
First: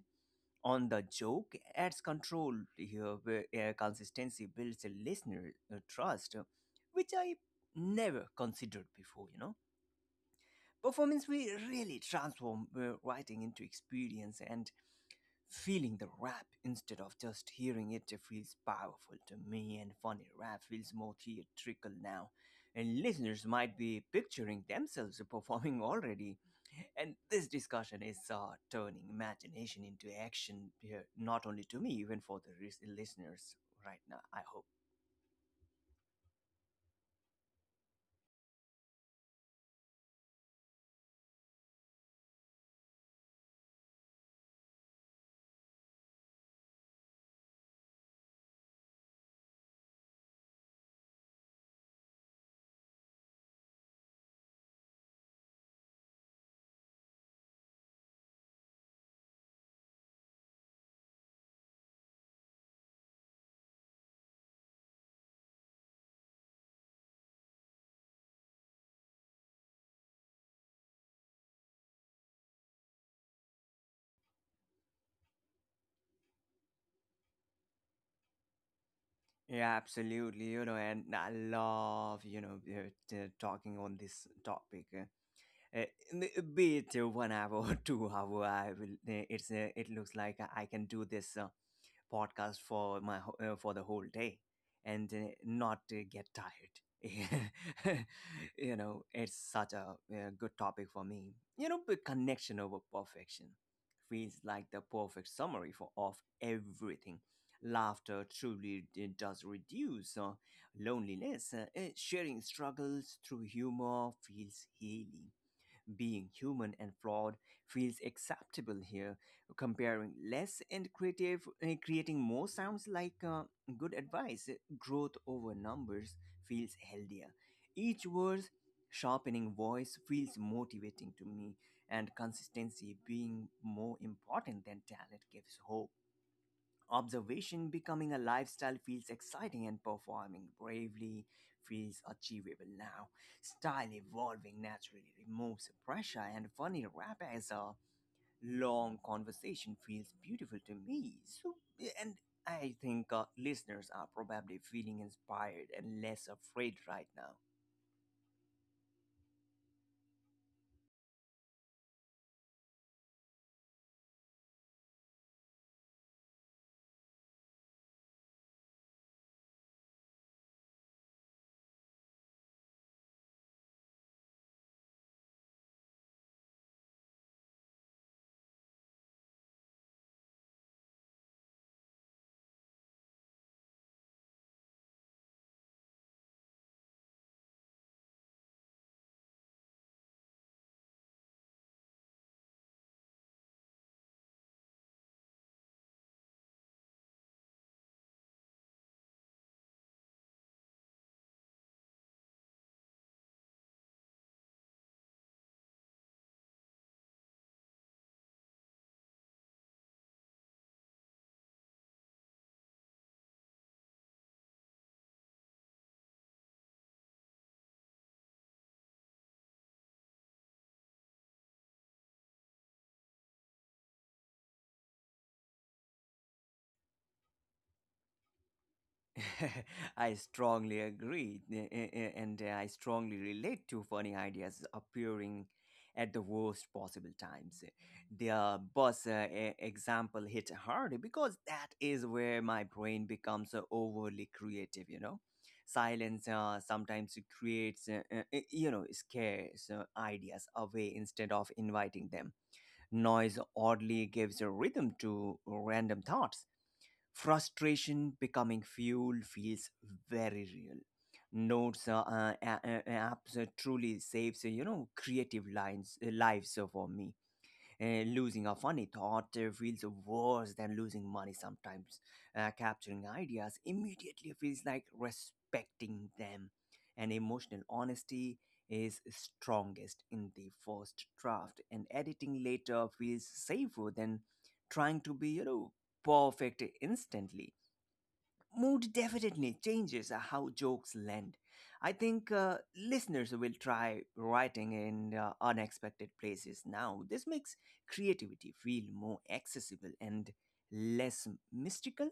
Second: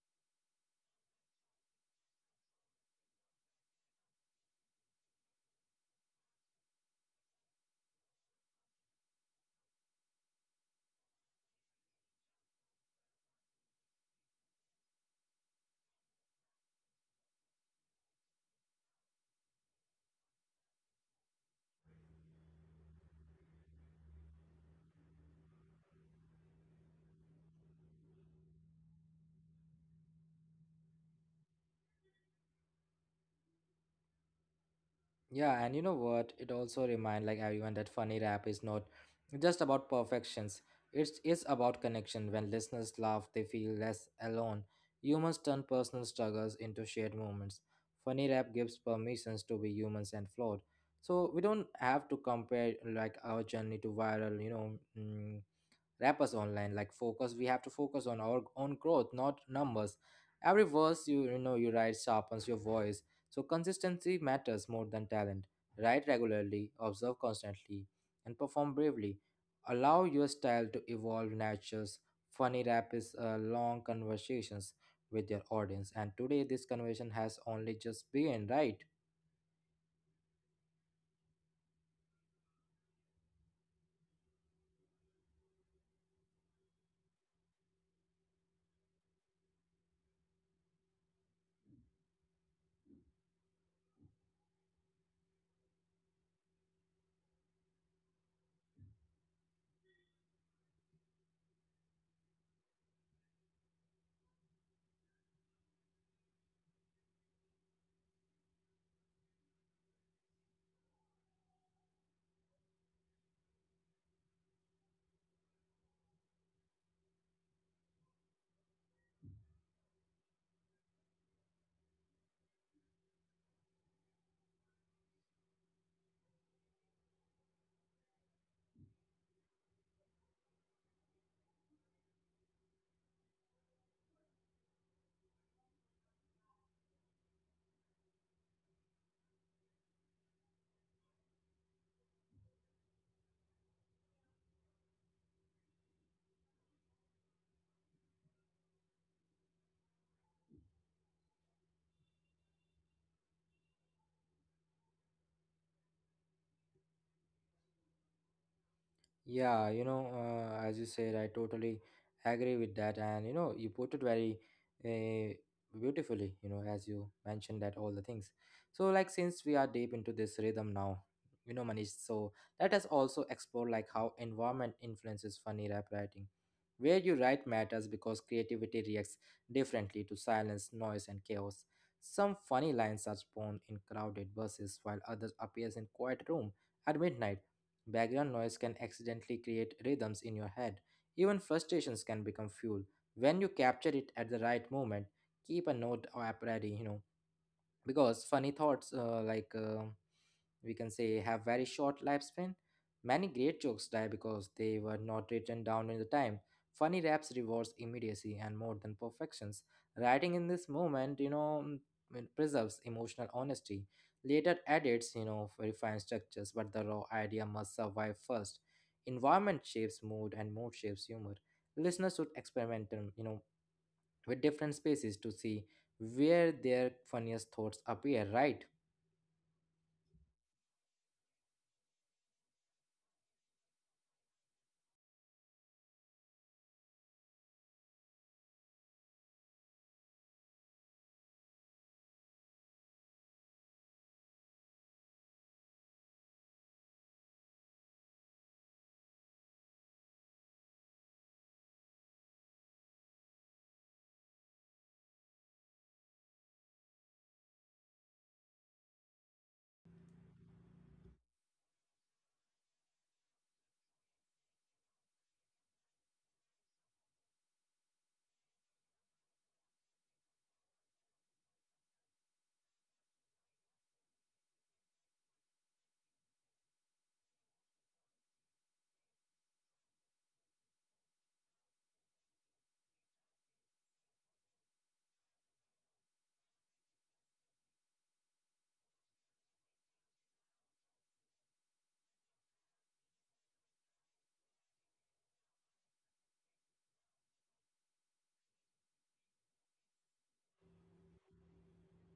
on the joke adds control here, where consistency builds a listener trust, which I never considered before. You know, performance we really transform writing into experience and. Feeling the rap instead of just hearing it feels powerful to me, and funny rap feels more theatrical now. And listeners might be picturing themselves performing already. And this discussion is turning imagination into action here, not only to me, even for the listeners right now, I hope. Yeah, and you know what? It also remind like everyone that funny rap is not just about perfections. It's about connection. When listeners laugh, they feel less alone. Humans turn personal struggles into shared moments. Funny rap gives permissions to be humans and flawed. So we don't have to compare like our journey to viral, you know, rappers online. Like focus, we have to focus on our own growth, not numbers. Every verse you know, you write sharpens your voice. So consistency matters more than talent. Write regularly, observe constantly, and perform bravely. Allow your style to evolve natures. Funny rap is long conversations with your audience, and today this conversation has only just begun, right? Yeah, absolutely. You know, and I love, you know, talking on this topic. Uh, n- be it 1 hour or 2 hour, I will it's it looks like I can do this podcast for my for the whole day and not get tired. You know, it's such a good topic for me. You know, but connection over perfection feels like the perfect summary for of everything. Laughter truly does reduce loneliness. Sharing struggles through humor feels healing. Being human and flawed feels acceptable here. Comparing less and creating more sounds like good advice. Growth over numbers feels healthier. Each word sharpening voice feels motivating to me, and consistency being more important than talent gives hope. Observation becoming a lifestyle feels exciting, and performing bravely feels achievable now. Style evolving naturally removes pressure, and funny rap as a long conversation feels beautiful to me. So, and I think listeners are probably feeling inspired and less afraid right now. Yeah, you know, as you said, I totally agree with that. And, you know, you put it very uh, beautifully, you know, as you mentioned that all the things. So, like, since we are deep into this rhythm now, you know, Manish, so let us also explore like how environment influences funny rap writing. Where you write matters because creativity reacts differently to silence, noise, and chaos. Some funny lines are spawned in crowded buses, while others appears in quiet room at midnight. Background noise can accidentally create rhythms in your head. Even frustrations can become fuel when you capture it at the right moment. Keep a note or app ready, you know, because funny thoughts, we can say have very short lifespan. Many great jokes die because they were not written down in the time. Funny raps rewards immediacy and more than perfections. Writing in this moment, you know, it preserves emotional honesty. Later edits, you know, refine structures, but the raw idea must survive first. Environment shapes mood and mood shapes humor. Listeners should experiment, you know, with different spaces to see where their funniest thoughts appear, right? I strongly agree, and I strongly relate to funny ideas appearing at the worst possible times. The bus example hit hard because that is where my brain becomes overly creative. Silence sometimes creates, eh, you know, scares ideas away instead of inviting them. Noise oddly gives a rhythm to random thoughts. Frustration becoming fuel feels very real. Notes apps truly saves creative lines lives for me. Losing a funny thought feels worse than losing money sometimes. Capturing ideas immediately feels like respecting them. And emotional honesty is strongest in the first draft, and editing later feels safer than trying to be, you know, perfect instantly. Mood definitely changes how jokes land. I think listeners will try writing in unexpected places now. This makes creativity feel more accessible and less mystical.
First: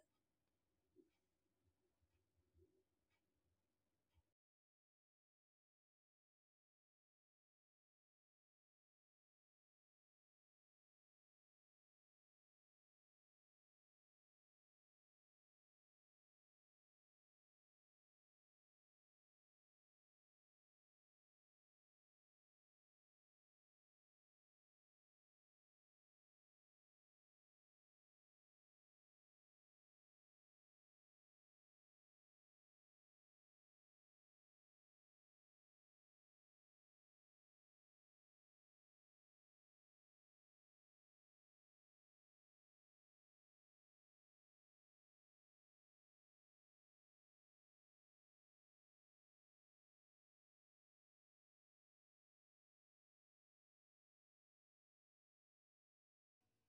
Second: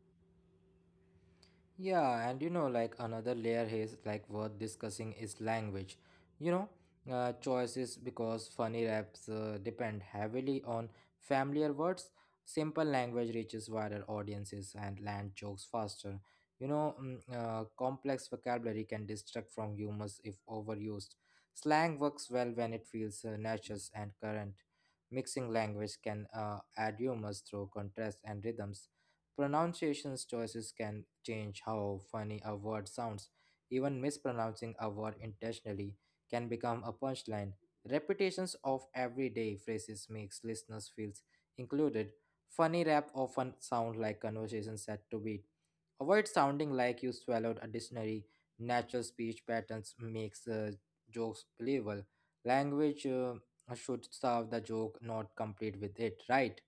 Yeah, and you know, like another layer is like worth discussing is language. You know, choices, because funny raps depend heavily on familiar words. Simple language reaches wider audiences and land jokes faster. You know, complex vocabulary can distract from humors if overused. Slang works well when it feels natural and current. Mixing language can add humors through contrast and rhythms. Pronunciation choices can change how funny a word sounds. Even mispronouncing a word intentionally can become a punchline. Repetitions of everyday phrases makes listeners feel included. Funny rap often sound like conversations set to beat. Avoid sounding like you swallowed a dictionary. Natural speech patterns makes jokes believable. Language should serve the joke, not complete with it, right?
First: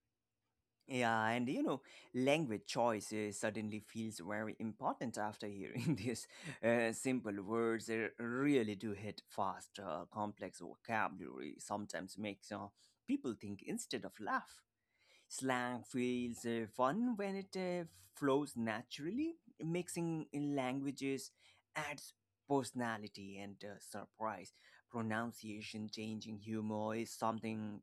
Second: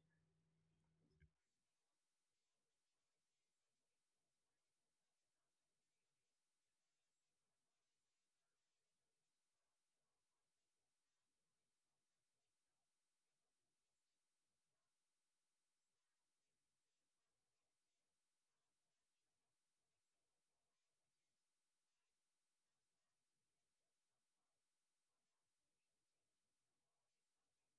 Yeah, and you know, language choice suddenly feels very important after hearing this. Simple words really do hit fast. Complex vocabulary sometimes makes people think instead of laugh. Slang feels fun when it flows naturally. Mixing languages adds personality and surprise. Pronunciation changing humor is something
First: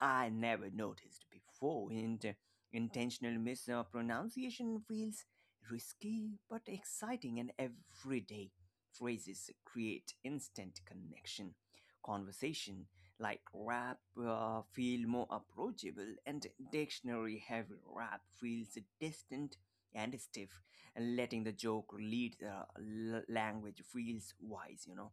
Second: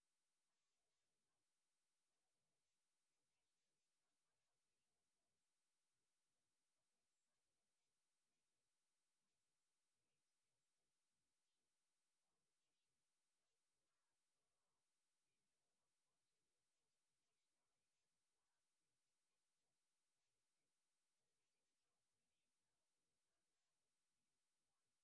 I never noticed before, and intentional mispronunciation feels risky but exciting, and everyday phrases create instant connection. Conversation like rap feel more approachable, and dictionary heavy rap feels distant and stiff, and letting the joke lead the language feels wise,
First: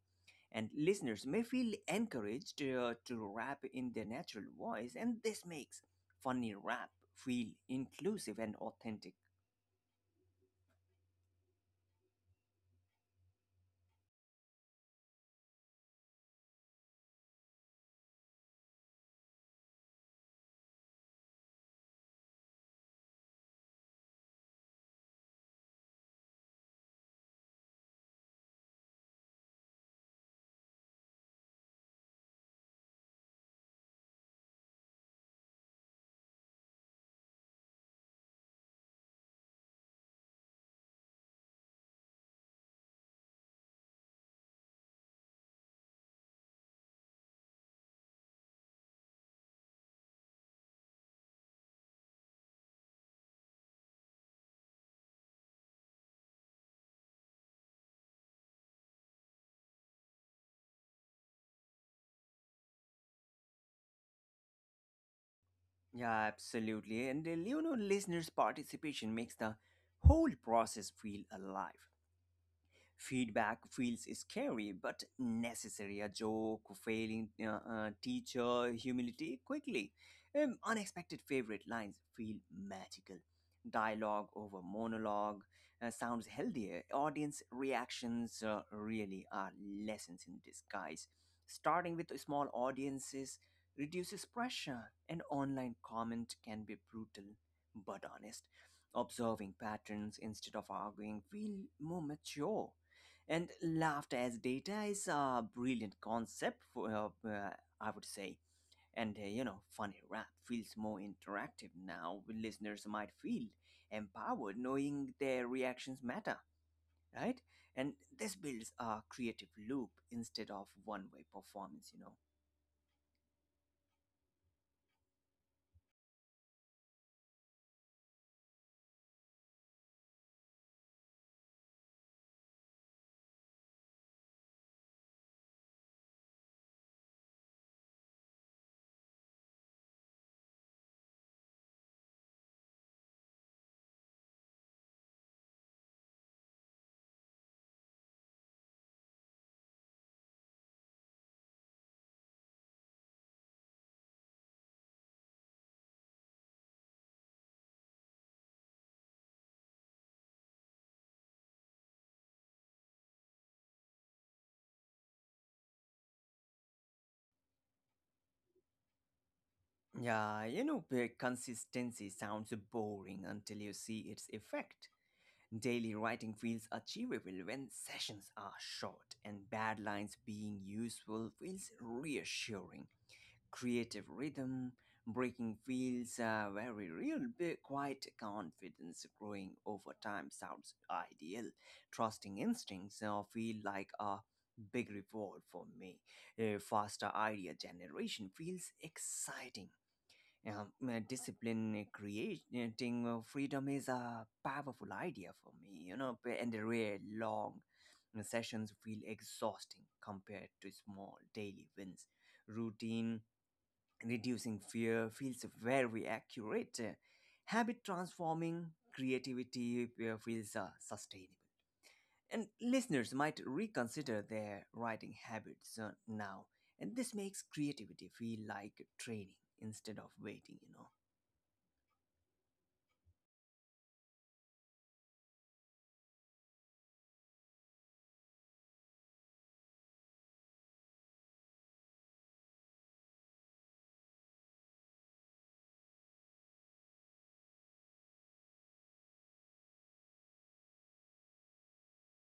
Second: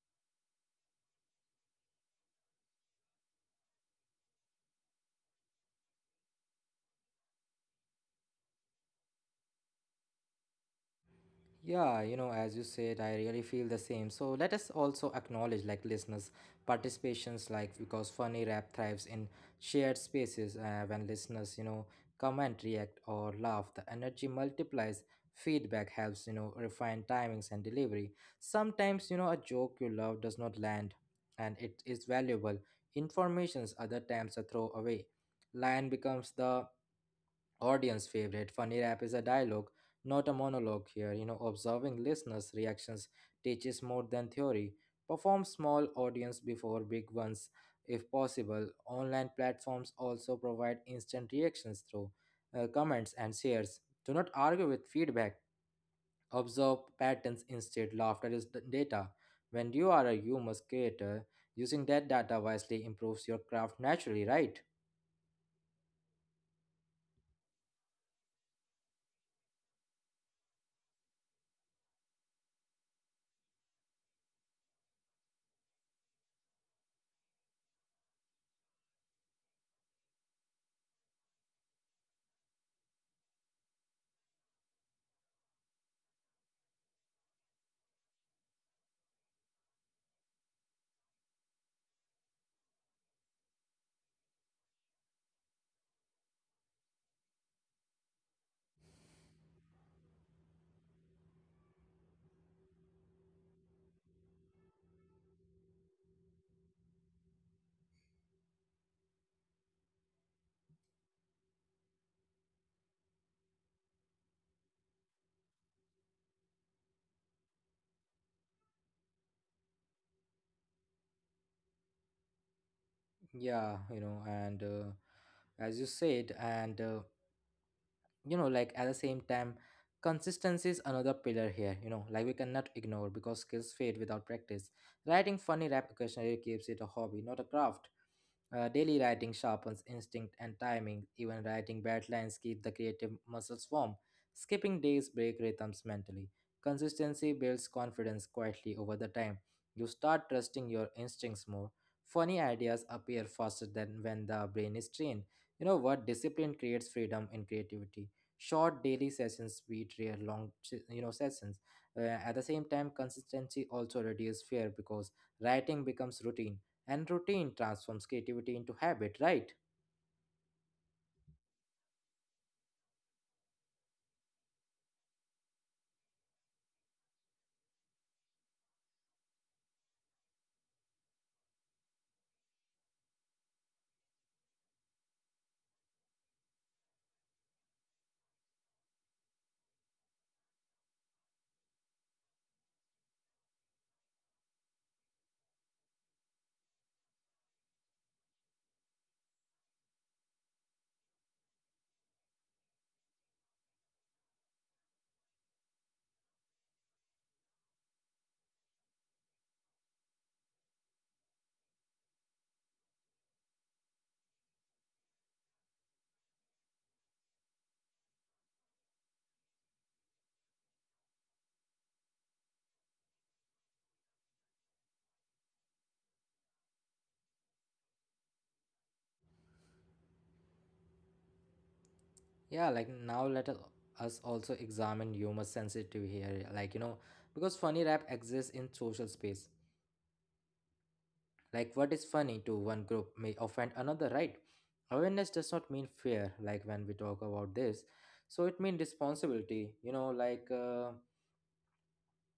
and listeners may feel encouraged to rap in their natural voice, and this makes funny rap feel inclusive and authentic. Yeah, you know, as you said, I really feel the same. So let us also acknowledge like listeners' participations, like because funny rap thrives in shared spaces. When listeners, you know, comment, react, or laugh, the energy multiplies. Feedback helps, you know, refine timings and delivery. Sometimes, you know, a joke you love does not land, and it is valuable. Informations other times a throwaway line becomes the audience favorite. Funny rap is a dialogue, not a monologue here. You know, observing listeners' reactions teaches more than theory. Perform small audience before big ones if possible. Online platforms also provide instant reactions through comments and shares. Do not argue with feedback. Observe patterns instead. Laughter is data. When you are a humorous creator, using that data wisely improves your craft naturally, right? Yeah, absolutely. And you know, listeners' participation makes the whole process feel alive. Feedback feels scary but necessary. A joke, failing teacher, humility quickly. Unexpected favorite lines feel magical. Dialogue over monologue sounds healthier. Audience reactions really are lessons in disguise. Starting with small audiences reduces pressure, and online comment can be brutal but honest. Observing patterns instead of arguing feel more mature, and laughter as data is a brilliant concept, I would say. And you know, funny rap feels more interactive now. Listeners might feel empowered knowing their reactions matter, right? And this builds a creative loop instead of one way performance. Yeah, you know, and as you said, and you know, like at the same time, consistency is another pillar here, you know, like we cannot ignore, because skills fade without practice. Writing funny rap occasionally keeps it a hobby, not a craft. Daily writing sharpens instinct and timing. Even writing bad lines keep the creative muscles warm. Skipping days break rhythms mentally. Consistency builds confidence quietly over the time. You start trusting your instincts more. Funny ideas appear faster than when the brain is trained. You know what, discipline creates freedom in creativity. Short daily sessions beat rare long you know, sessions. At the same time, consistency also reduces fear because writing becomes routine, and routine transforms creativity into habit, right? Yeah, you know, consistency sounds boring until you see its effect. Daily writing feels achievable when sessions are short, and bad lines being useful feels reassuring. Creative rhythm breaking feels very real, but quite confidence growing over time sounds ideal. Trusting instincts feel like a big reward for me. Faster idea generation feels exciting. Discipline creating freedom is a powerful idea for me, you know, and the real long sessions feel exhausting compared to small daily wins. Routine reducing fear feels very accurate. Habit transforming creativity feels sustainable. And listeners might reconsider their writing habits now, and this makes creativity feel like training instead of waiting. Yeah, like now, us also examine humor sensitive here, like, you know, because funny rap exists in social space. Like, what is funny to one group may offend another, right? Awareness does not mean fear, like when we talk about this, so it means responsibility, you know, like uh,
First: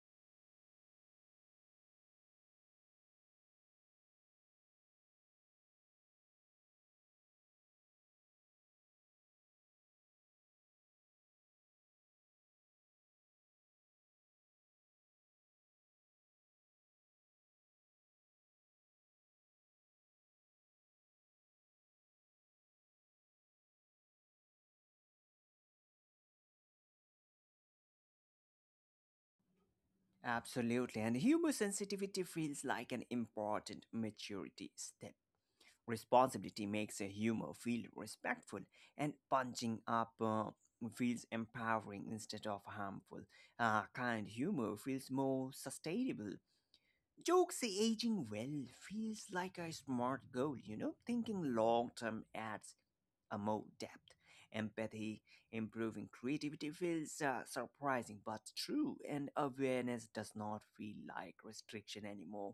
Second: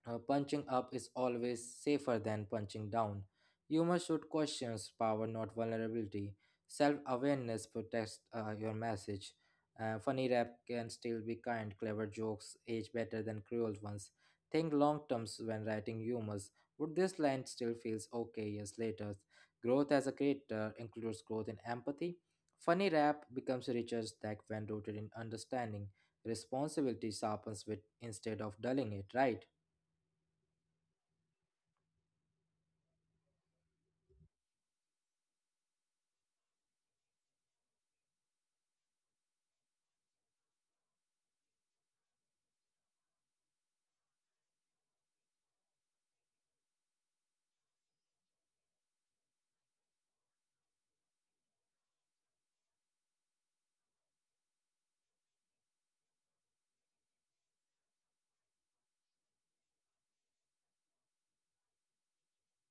uh, punching up is always safer than punching down. Humor should question power, not vulnerability. Self awareness protects your message. Funny rap can still be kind, clever jokes age better than cruel ones. Think long terms when writing humors. Would this line still feels okay years later? Growth as a creator includes growth in empathy. Funny rap becomes richer stack when rooted in understanding. Responsibility sharpens wit instead of dulling it, right? Absolutely. And humor sensitivity feels like an important maturity step. Responsibility makes a humor feel respectful, and punching up feels empowering instead of harmful. Kind humor feels more sustainable. Jokes aging well feels like a smart goal, you know? Thinking long term adds a more depth. Empathy, improving creativity feels surprising but true, and awareness does not feel like restriction anymore.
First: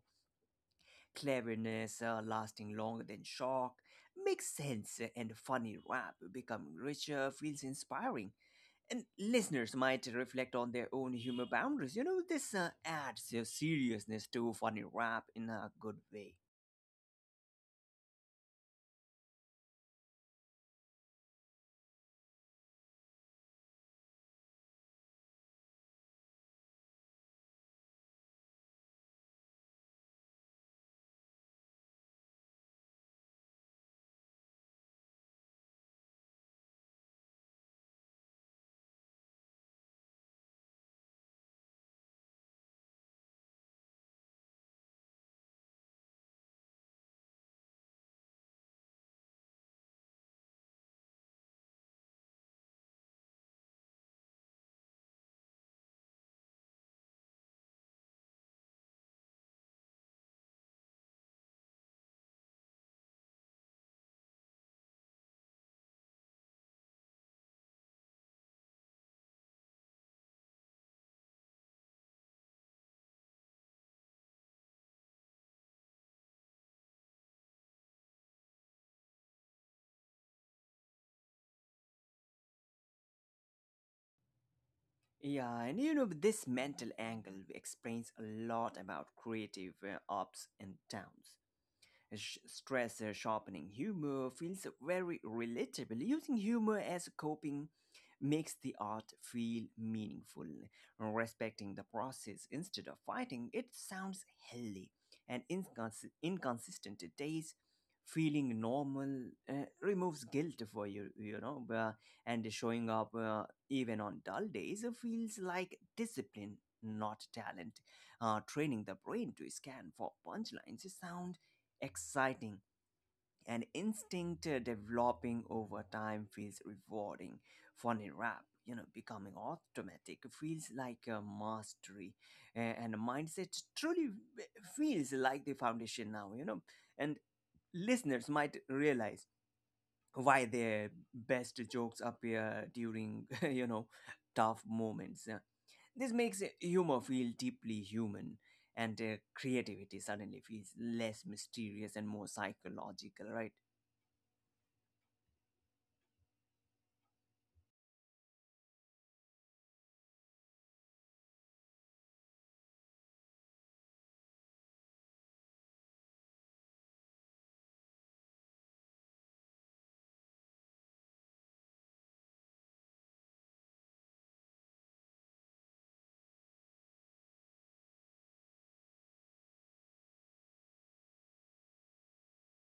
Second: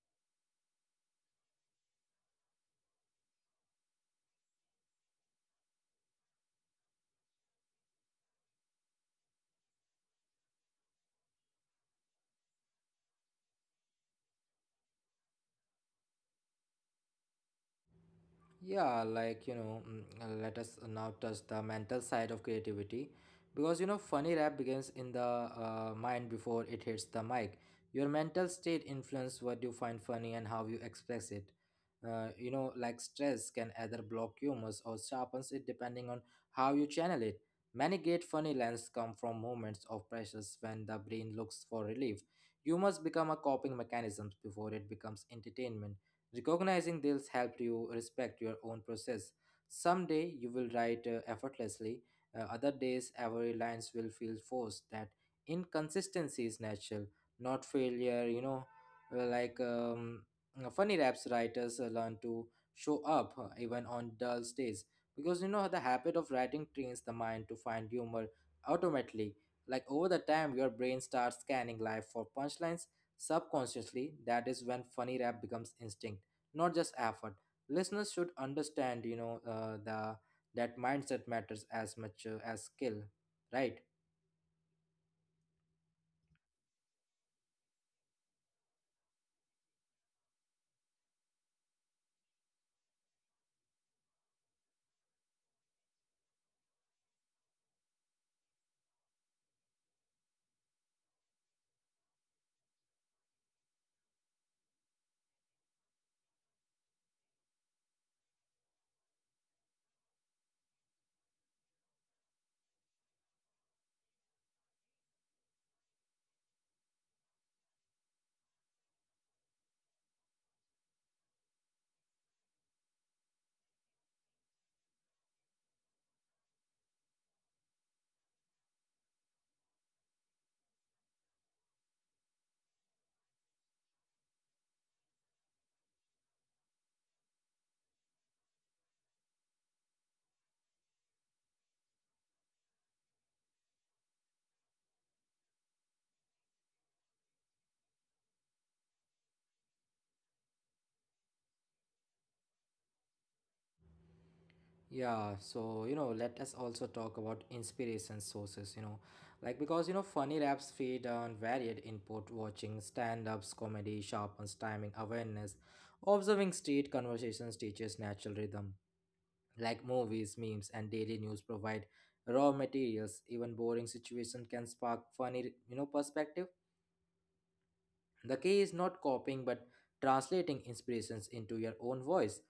Cleverness, lasting longer than shock, makes sense, and funny rap becoming richer feels inspiring. And listeners might reflect on their own humor boundaries. You know, this adds a seriousness to funny rap in a good way. Yeah, like, you know, let us now touch the mental side of creativity, because, you know, funny rap begins in the mind before it hits the mic. Your mental state influences what you find funny and how you express it. You know, like stress can either block humor or sharpens it depending on how you channel it. Many great funny lines come from moments of pressures when the brain looks for relief. Humors become a coping mechanism before it becomes entertainment. Recognizing this helped you respect your own process. Someday you will write effortlessly, other days every lines will feel forced. That inconsistency is natural, not failure. You know, Uh, like um, funny raps writers learn to show up even on dull days, because, you know, the habit of writing trains the mind to find humor automatically. Like over the time, your brain starts scanning life for punchlines subconsciously. That is when funny rap becomes instinct, not just effort. Listeners should understand, you know, the that mindset matters as much as skill, right? Yeah, and you know, this mental angle explains a lot about creative ups and downs. Stress sharpening. Humor feels very relatable. Using humor as a coping makes the art feel meaningful. Respecting the process instead of fighting it sounds healthy. And inconsistent days feeling normal uh, removes guilt for you, and showing up even on dull days feels like discipline, not talent. Training the brain to scan for punchlines sound exciting. An instinct developing over time feels rewarding. Funny rap, you know, becoming automatic feels like a mastery. A- and a mindset truly w- Feels like the foundation now, you know. And listeners might realize why their best jokes appear during, you know, tough moments. This makes humor feel deeply human, and creativity suddenly feels less mysterious and more psychological, right? Yeah, so, you know, let us also talk about inspiration sources, you know, like, because, you know, funny raps feed on varied input. Watching stand-ups comedy sharpens timing awareness. Observing street conversations teaches natural rhythm. Like movies, memes, and daily news provide raw materials. Even boring situation can spark funny, you know, perspective. The key is not copying, but translating inspirations into your own voice.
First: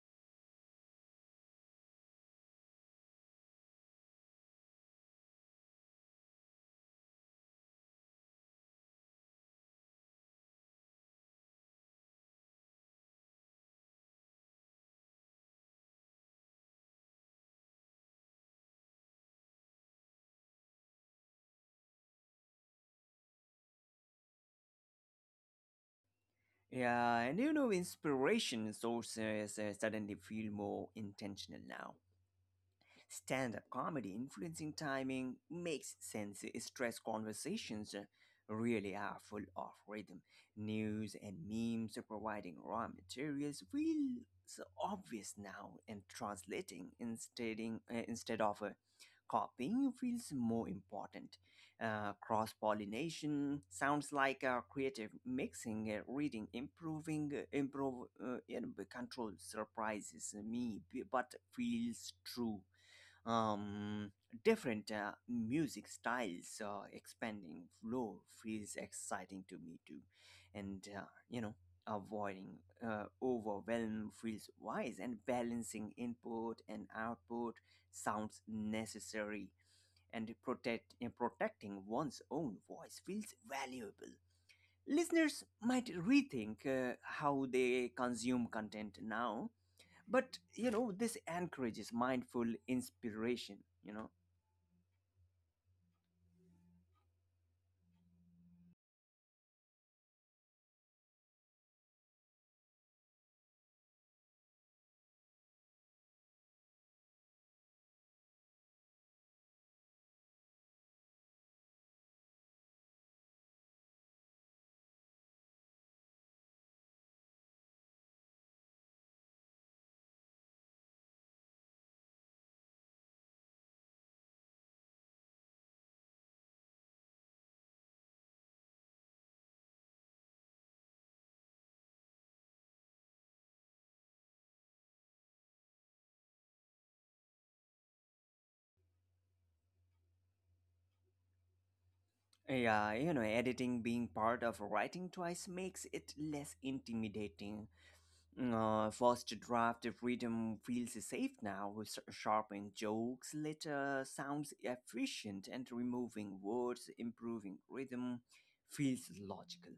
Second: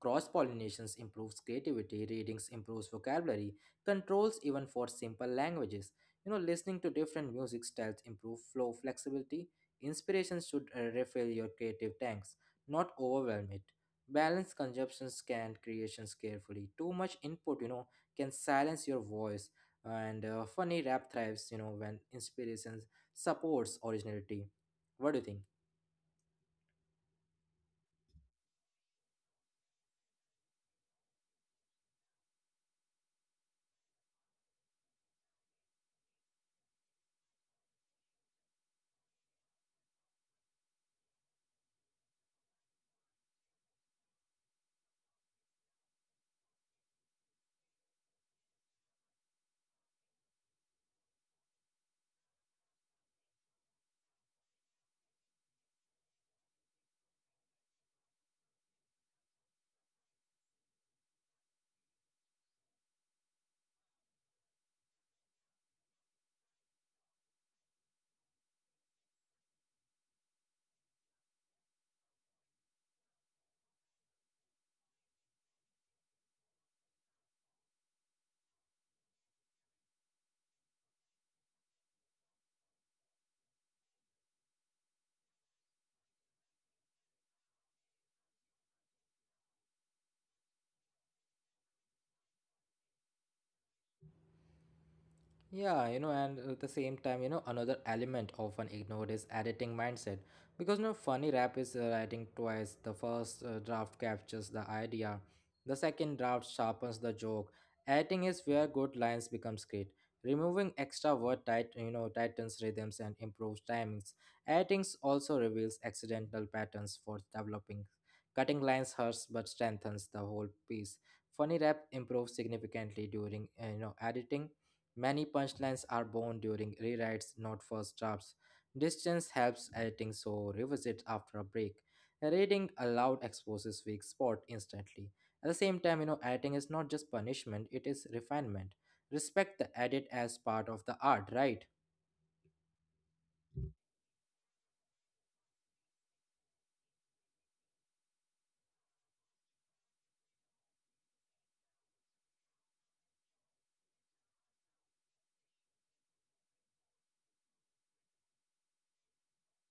Cross pollinations improves creativity, readings improves vocabulary, controls even for simple languages. You know, listening to different music styles improve flow flexibility. Inspirations should refill your creative tanks, not overwhelm it. Balance consumptions and creations carefully. Too much input, you know, can silence your voice. And funny rap thrives, you know, when inspirations supports originality. What do you think? Yeah, and you know, inspiration sources suddenly feel more intentional now. Stand up comedy influencing timing makes sense. Stress conversations really are full of rhythm. News and memes are providing raw materials feels obvious now, and translating instead of copying feels more important. Cross pollination sounds like creative mixing, reading, improv, you know, control surprises me, but feels true. um, Different music styles expanding flow feels exciting to me too, and you know, avoiding overwhelm feels wise, and balancing input and output sounds necessary, and protecting one's own voice feels valuable. Listeners might rethink how they consume content now, but you know, this encourages mindful inspiration, you know. Yeah, you know, and at the same time, you know, another element often ignored is editing mindset. Because, you know, funny rap is writing twice. The first draft captures the idea, the second draft sharpens the joke. Editing is where good lines becomes great. Removing extra word tight, you know, tightens rhythms and improves timings. Editing also reveals accidental patterns for developing. Cutting lines hurts but strengthens the whole piece. Funny rap improves significantly during, you know, editing. Many punchlines are born during rewrites, not first drafts. Distance helps editing, so revisit after a break. Reading aloud exposes weak spot instantly. At the same time, you know, editing is not just punishment, it is refinement. Respect the edit as part of the art, right? Yeah, you know, editing being part of writing twice makes it less intimidating. First draft freedom feels safe now. Sharpening jokes later sounds efficient, and removing words improving rhythm feels logical.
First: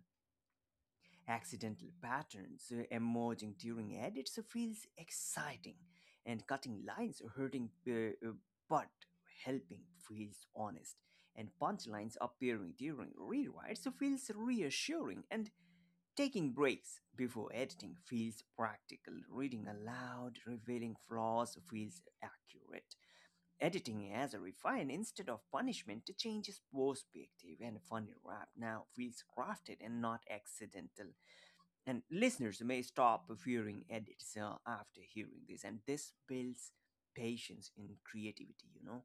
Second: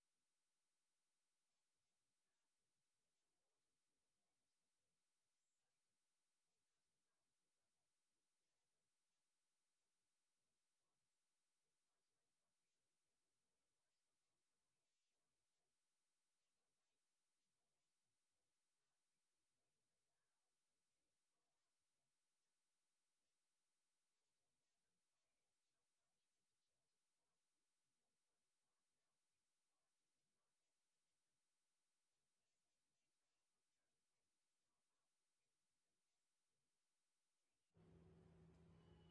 Accidental patterns emerging during edits feels exciting, and cutting lines hurting but helping feels honest, and punchlines appearing during rewrites feels reassuring, and taking breaks before editing feels practical. Reading aloud, revealing flaws feels accurate. Editing as a refine instead of punishment changes perspective, and funny rap now feels crafted and not accidental, and listeners may stop fearing edits after hearing this, and this builds patience in creativity, you know.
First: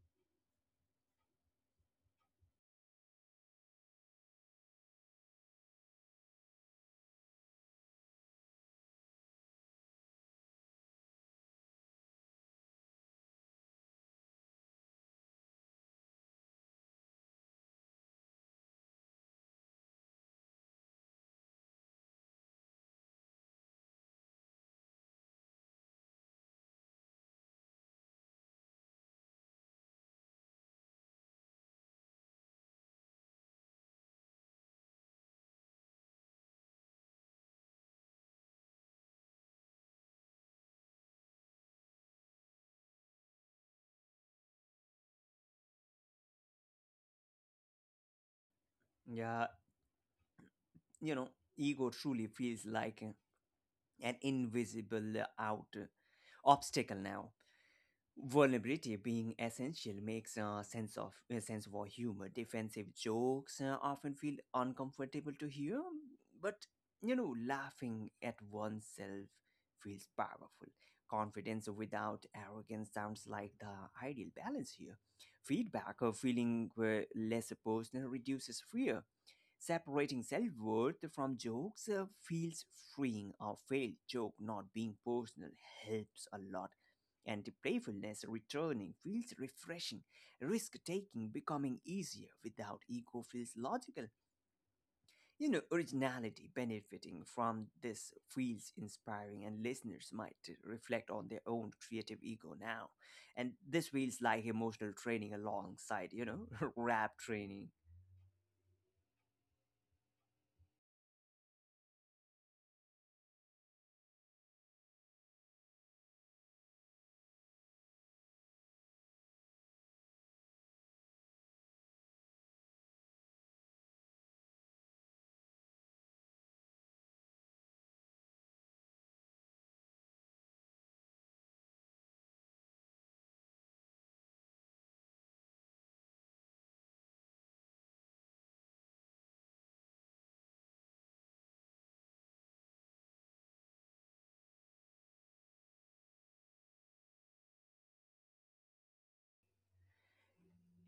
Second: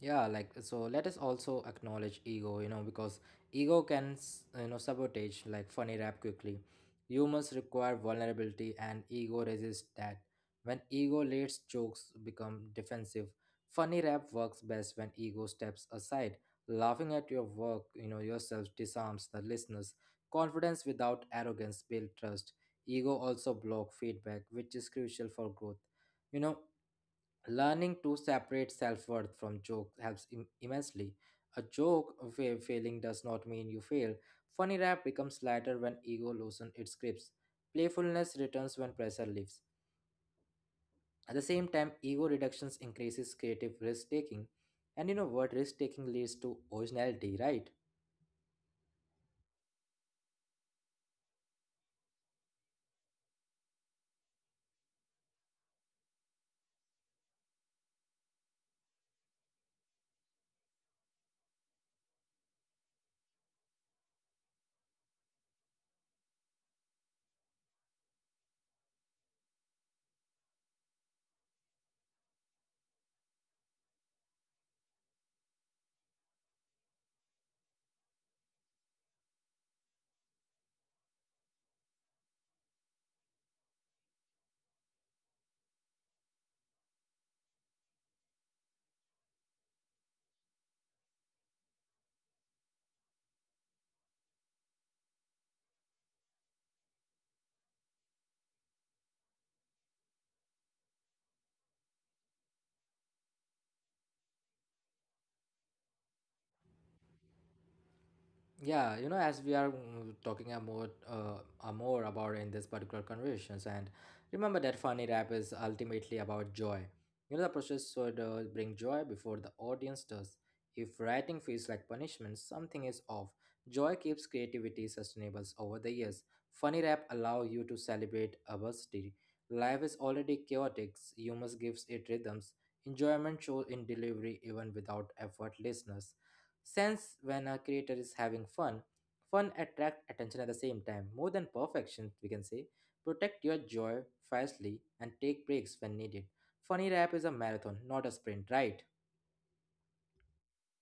Yeah, like, so let us also acknowledge ego, you know, because ego you know, sabotage like funny rap quickly. Humans require vulnerability and ego resists that. When ego leads, jokes become defensive. Funny rap works best when ego steps aside. Laughing at your work, you know, yourself disarms the listeners. Confidence without arrogance build trust. Ego also block feedback, which is crucial for growth, you know. Learning to separate self worth from joke immensely. A joke of failing does not mean you fail. Funny rap becomes lighter when ego loosens its grips. Playfulness returns when pressure lifts. At the same time, ego reductions increases creative risk taking. And you know what? Risk taking leads to originality, right? Yeah, you know, ego truly feels like an invisible out obstacle now. Vulnerability being essential makes a sense for humor. Defensive jokes often feel uncomfortable to hear, but you know, laughing at oneself feels powerful. Confidence without arrogance sounds like the ideal balance here. Feedback or feeling less personal reduces fear. Separating self worth from jokes feels freeing. A failed joke not being personal helps a lot. And playfulness returning feels refreshing. Risk taking becoming easier without ego feels logical. You know, originality benefiting from this feels inspiring, and listeners might reflect on their own creative ego now. And this feels like emotional training alongside, you know, rap training. Yeah, you know, as we are talking about more about in this particular conversations, and remember that funny rap is ultimately about joy. You know, the process should bring joy before the audience does. If writing feels like punishment, something is off. Joy keeps creativity sustainable over the years. Funny rap allow you to celebrate adversity. Life is already chaotic. Humor gives it rhythms. Enjoyment shows in delivery even without effort. Listeners since when a creator is having fun, fun attracts attention at the same time, more than perfection, we can say. Protect your joy fiercely and take breaks when needed. Funny rap is a marathon, not a sprint, right?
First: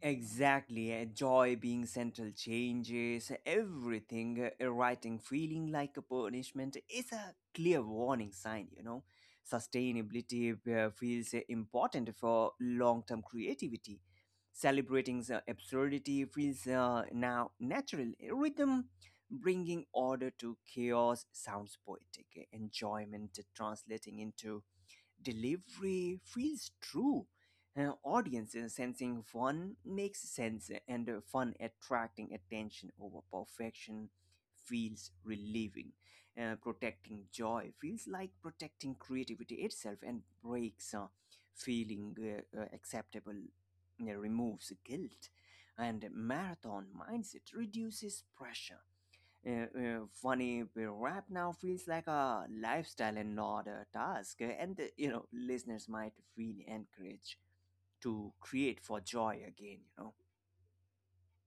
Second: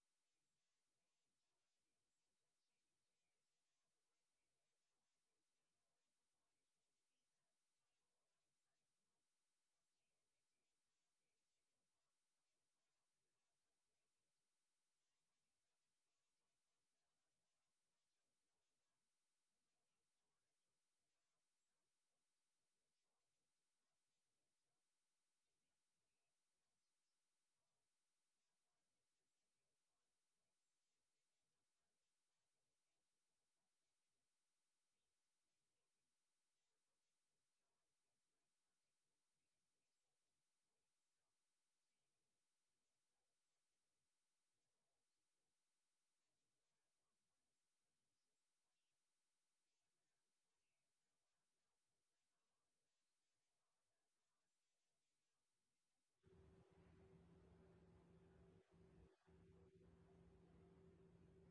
Exactly, joy being central changes everything. A writing feeling like a punishment is a clear warning sign, you know. Sustainability feels important for long term creativity. Celebrating the absurdity feels now natural. Rhythm bringing order to chaos sounds poetic. Enjoyment translating into delivery feels true. Audience sensing fun makes sense, and fun attracting attention over perfection feels relieving. Protecting joy feels like protecting creativity itself, and breaks feeling acceptable, removes guilt. And marathon mindset reduces pressure. Funny but rap now feels like a lifestyle and not a task. And you know, listeners might feel encouraged to create for joy again. You know.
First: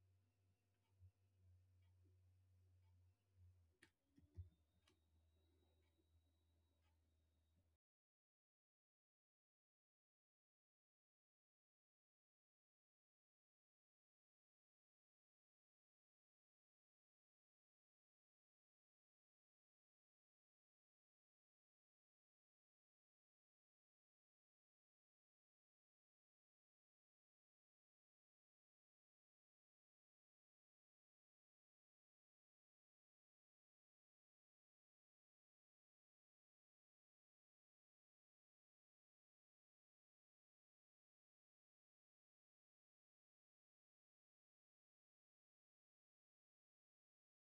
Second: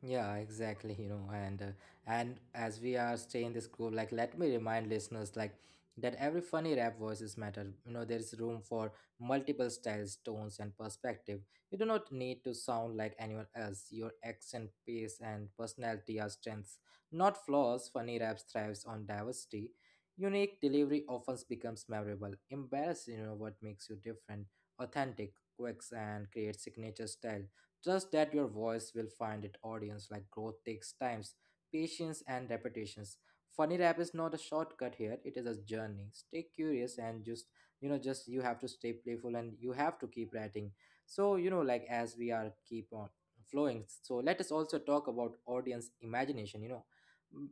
Yeah, exactly, and as we are staying this group, like let me remind listeners like that every funny rap voices matter. You know, there is room for multiple styles, tones, and perspective. You do not need to sound like anyone else. Your accent, pace, and personality are strengths, not flaws. Funny raps thrives on diversity. Unique delivery often becomes memorable. Embrace, you know, what makes you different, authentic, quirks, and create signature style. Trust that your voice will find its audience. Like growth takes times, patience and repetitions. Funny rap is not a shortcut here, it is a journey. Stay curious and just you have to stay playful and you have to keep writing. So, you know, like as we are keep on flowing, so let us also talk about audience imagination, you know.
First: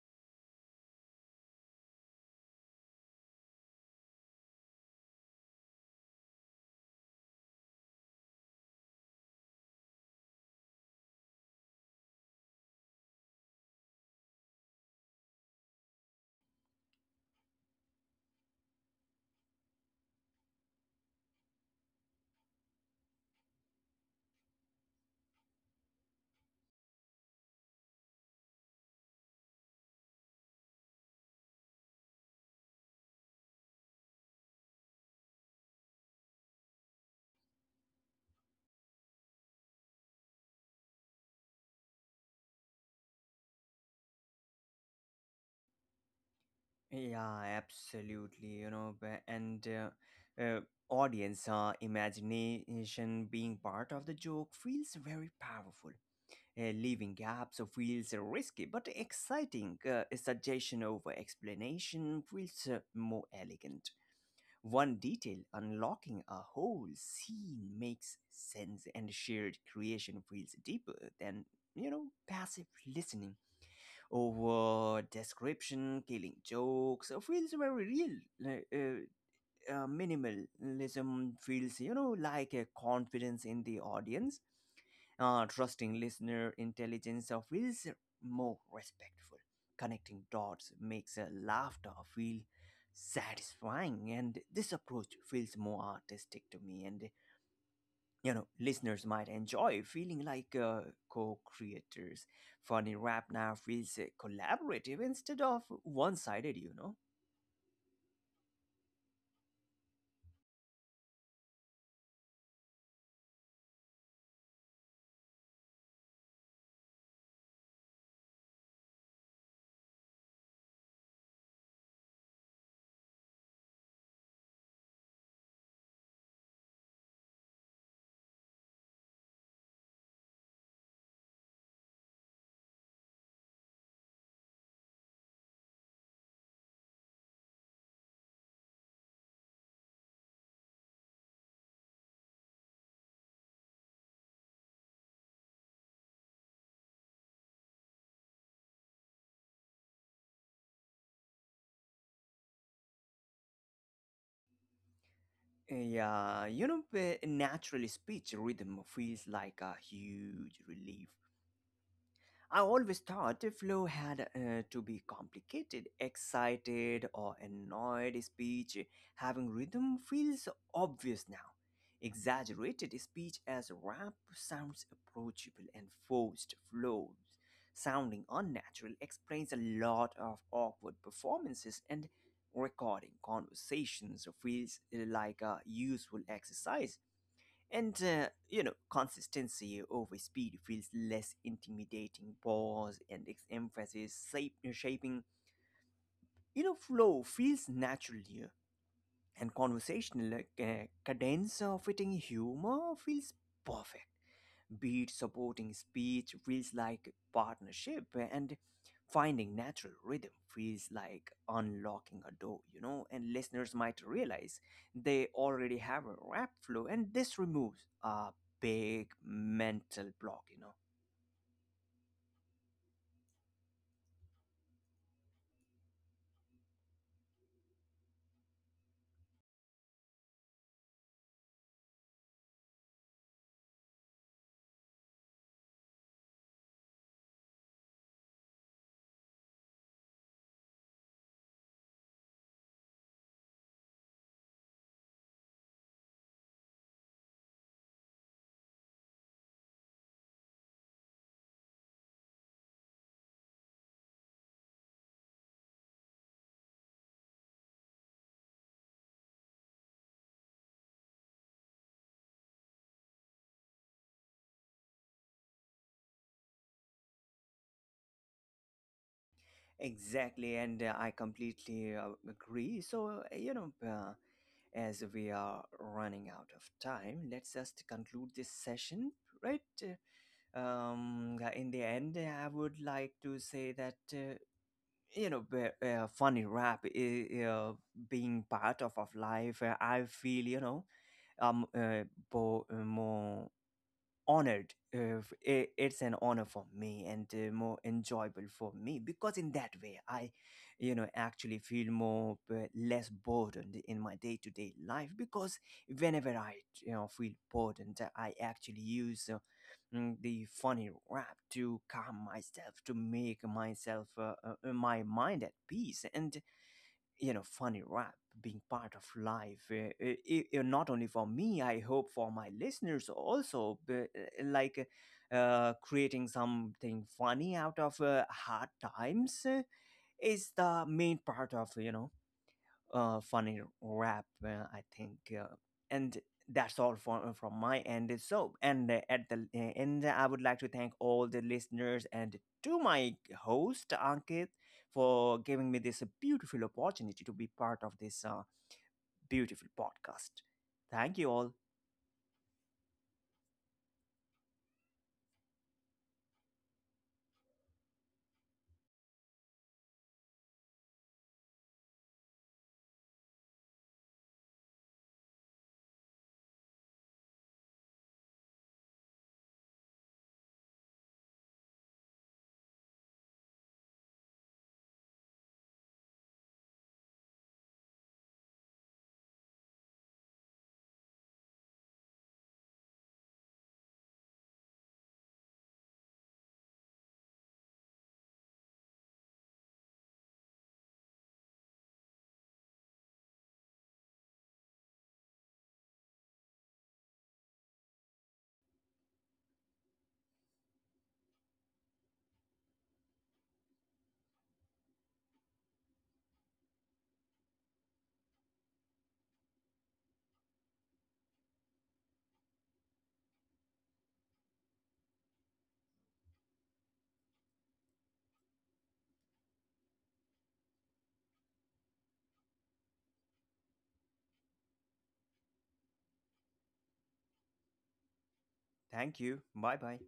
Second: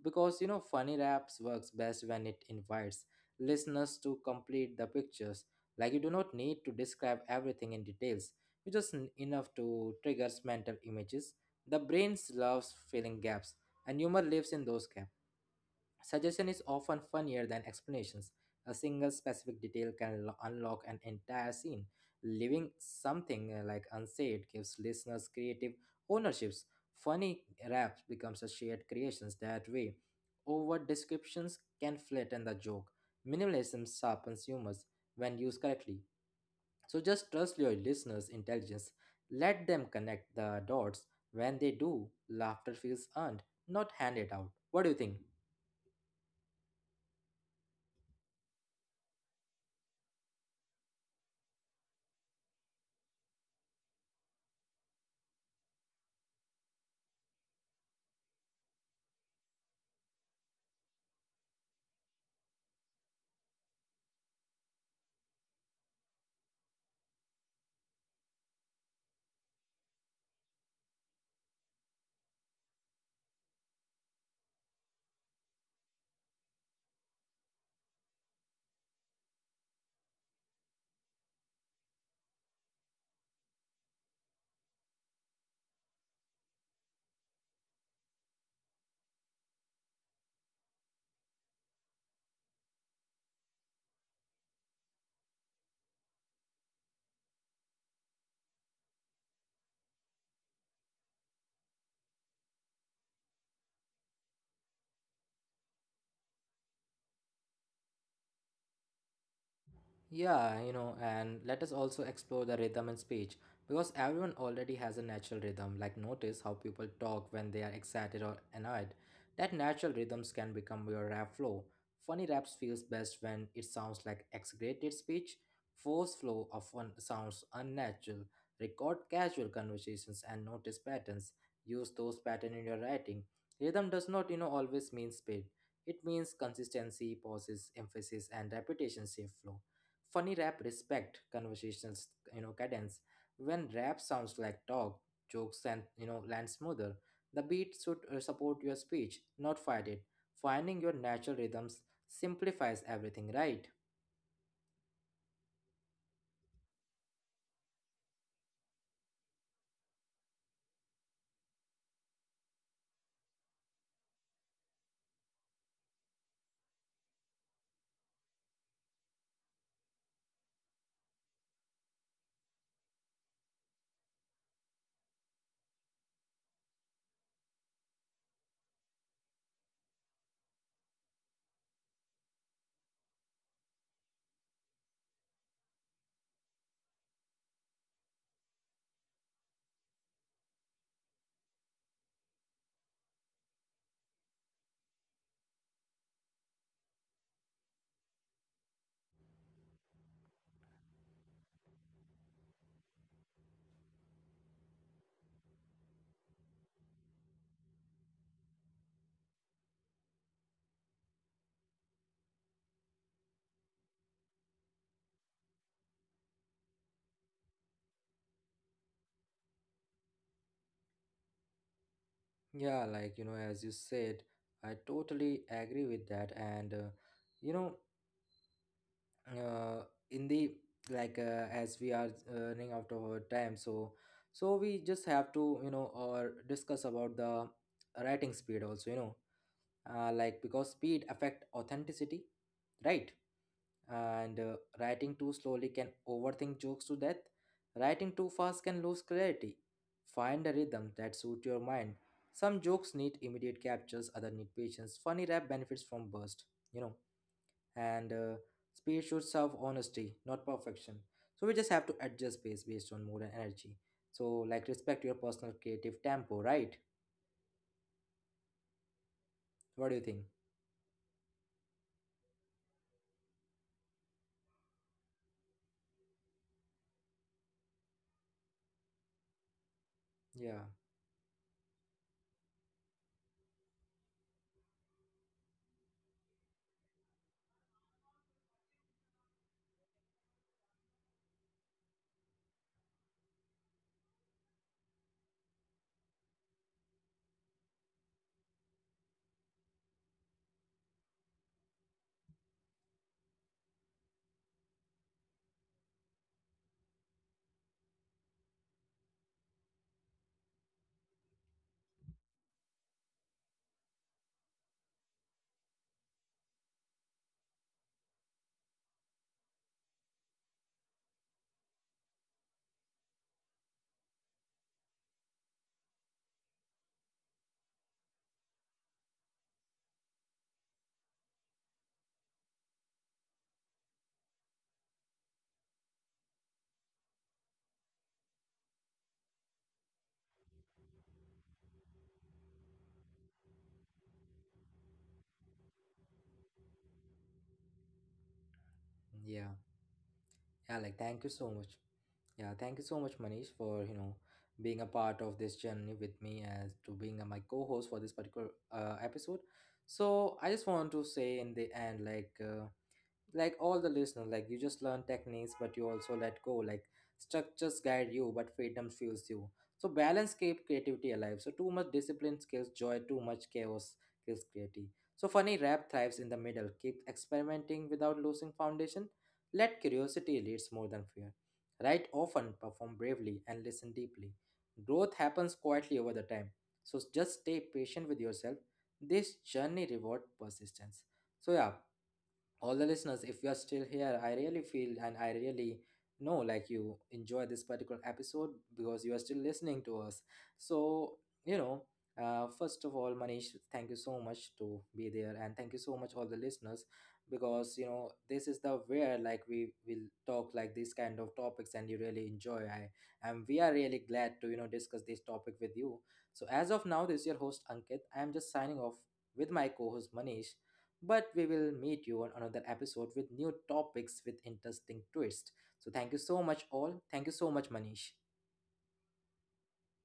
Because, you know, funny raps works best when it invites listeners to complete the pictures. Like, you do not need to describe everything in details, enough to triggers mental images. The brain loves filling gaps, and humor lives in those gaps. Suggestion is often funnier than explanations. A single specific detail can unlock an entire scene. Leaving something like unsaid gives listeners creative ownerships. Funny raps becomes a shared creations that way. Over descriptions can flatten the joke. Minimalism sharpens humors when used correctly. So just trust your listeners' intelligence. Let them connect the dots. When they do, laughter feels earned, not handed out. What do you think? Yeah, absolutely. You know, b- and audience imagination being part of the joke feels very powerful. Leaving gaps feels risky but exciting. Suggestion over explanation feels more elegant. One detail unlocking a whole scene makes sense, and shared creation feels deeper than, you know, passive listening. Over description, killing jokes feels very real. Minimalism feels, you know, like a confidence in the audience. Trusting listener intelligence feels more respectful. Connecting dots makes laughter feel satisfying, and this approach feels more artistic to me, and you know, listeners might enjoy feeling like co-creators. Funny rap now feels collaborative instead of one-sided, you know. Yeah, you know, and let us also explore the rhythm in speech, because everyone already has a natural rhythm. Like, notice how people talk when they are excited or annoyed. That natural rhythms can become your rap flow. Funny raps feels best when it sounds like exaggerated speech. Force flow often sounds unnatural. Record casual conversations and notice patterns. Use those patterns in your writing. Rhythm does not, you know, always mean speed. It means consistency, pauses, emphasis, and repetition safe flow. Funny rap respect conversations, you know, cadence. When rap sounds like talk, jokes, and you know, land smoother. The beat should support your speech, not fight it. Finding your natural rhythms simplifies everything, right? Yeah, you know, naturally speech rhythm feels like a huge relief. I always thought the flow had to be complicated, excited or annoyed speech. Having rhythm feels obvious now. Exaggerated speech as rap sounds approachable, and forced flows, sounding unnatural, explains a lot of awkward performances, and recording conversations feels like a useful exercise, and, you know, consistency over speed feels less intimidating. Pause and emphasis, shaping, you know, flow feels natural here. And conversational cadence of fitting humor feels perfect. Be it supporting speech feels like partnership, and finding natural rhythm feels like unlocking a door, you know, and listeners might realize they already have a rap flow, and this removes a big mental block, you know. Yeah, like, you know, as you said, I totally agree with that. And you know, uh, in the like as we are running out of our time, so we just have to, you know, or discuss about the writing speed also. You know, like because speed affect authenticity, right? and Writing too slowly can overthink jokes to death. Writing too fast can lose clarity. Find a rhythm that suit your mind. Some jokes need immediate captures, other need patience. Funny rap benefits from burst, you know. And Speed should serve honesty, not perfection. So we just have to adjust pace based on mood and energy. So like, respect your personal creative tempo, right? What do you think? Exactly, and I completely agree. So you know, as we are running out of time, let's just conclude this session, right? Yeah. Yeah, in the end I would like to say that you know, funny rap is being part of life. I feel, you know, um uh, more honored. It's an honor for me, and more enjoyable for me, because in that way I, you know, actually feel more less burdened in my day-to-day life, because whenever I, you know, feel burdened, I actually use the funny rap to calm myself, to make myself, my mind at peace. And you know, funny rap being part of life, not only for me, I hope for my listeners also. Like, creating something funny out of hard times is the main part of, you know, funny rap, I think. And that's all from my end. So, and at the end, I would like to thank all the listeners, and to my host Ankit for giving me this beautiful opportunity to be part of this Yeah. beautiful podcast. Yeah, like Thank you thank you all. so much. Yeah, thank you so much, Manish, for, you know, being a part of this journey with me, as to being my co-host for this particular episode. So I just want to say in the end, like. Like all the listener, like you just learn techniques but you also let go. Like, structures guide you but freedom fuels you. So balance keep creativity alive. So too much discipline kills joy, too much chaos kills creativity. So funny rap thrives in the middle. Keep experimenting without losing foundation. Let curiosity leads more than fear. Write often, perform bravely, and listen deeply. Growth happens quietly over the time. So just stay patient with yourself. This journey reward persistence. So yeah, all the listeners, if you are still here, I really feel and I really know like you enjoy this particular episode because you are still listening to us. So, you know, first of all, Manish, thank you so much to be there, and thank you so much all the listeners, because, you know, this is the where like we will talk like these kind of topics and you really enjoy i, and we are really glad to, you know, discuss this topic with you. So as of now, this is your host Ankit, I am just signing off with my co-host Manish, but we will meet you on another episode with new topics, with interesting twist. So thank you so much all. Thank you so much, Manish. Thank you. Bye bye.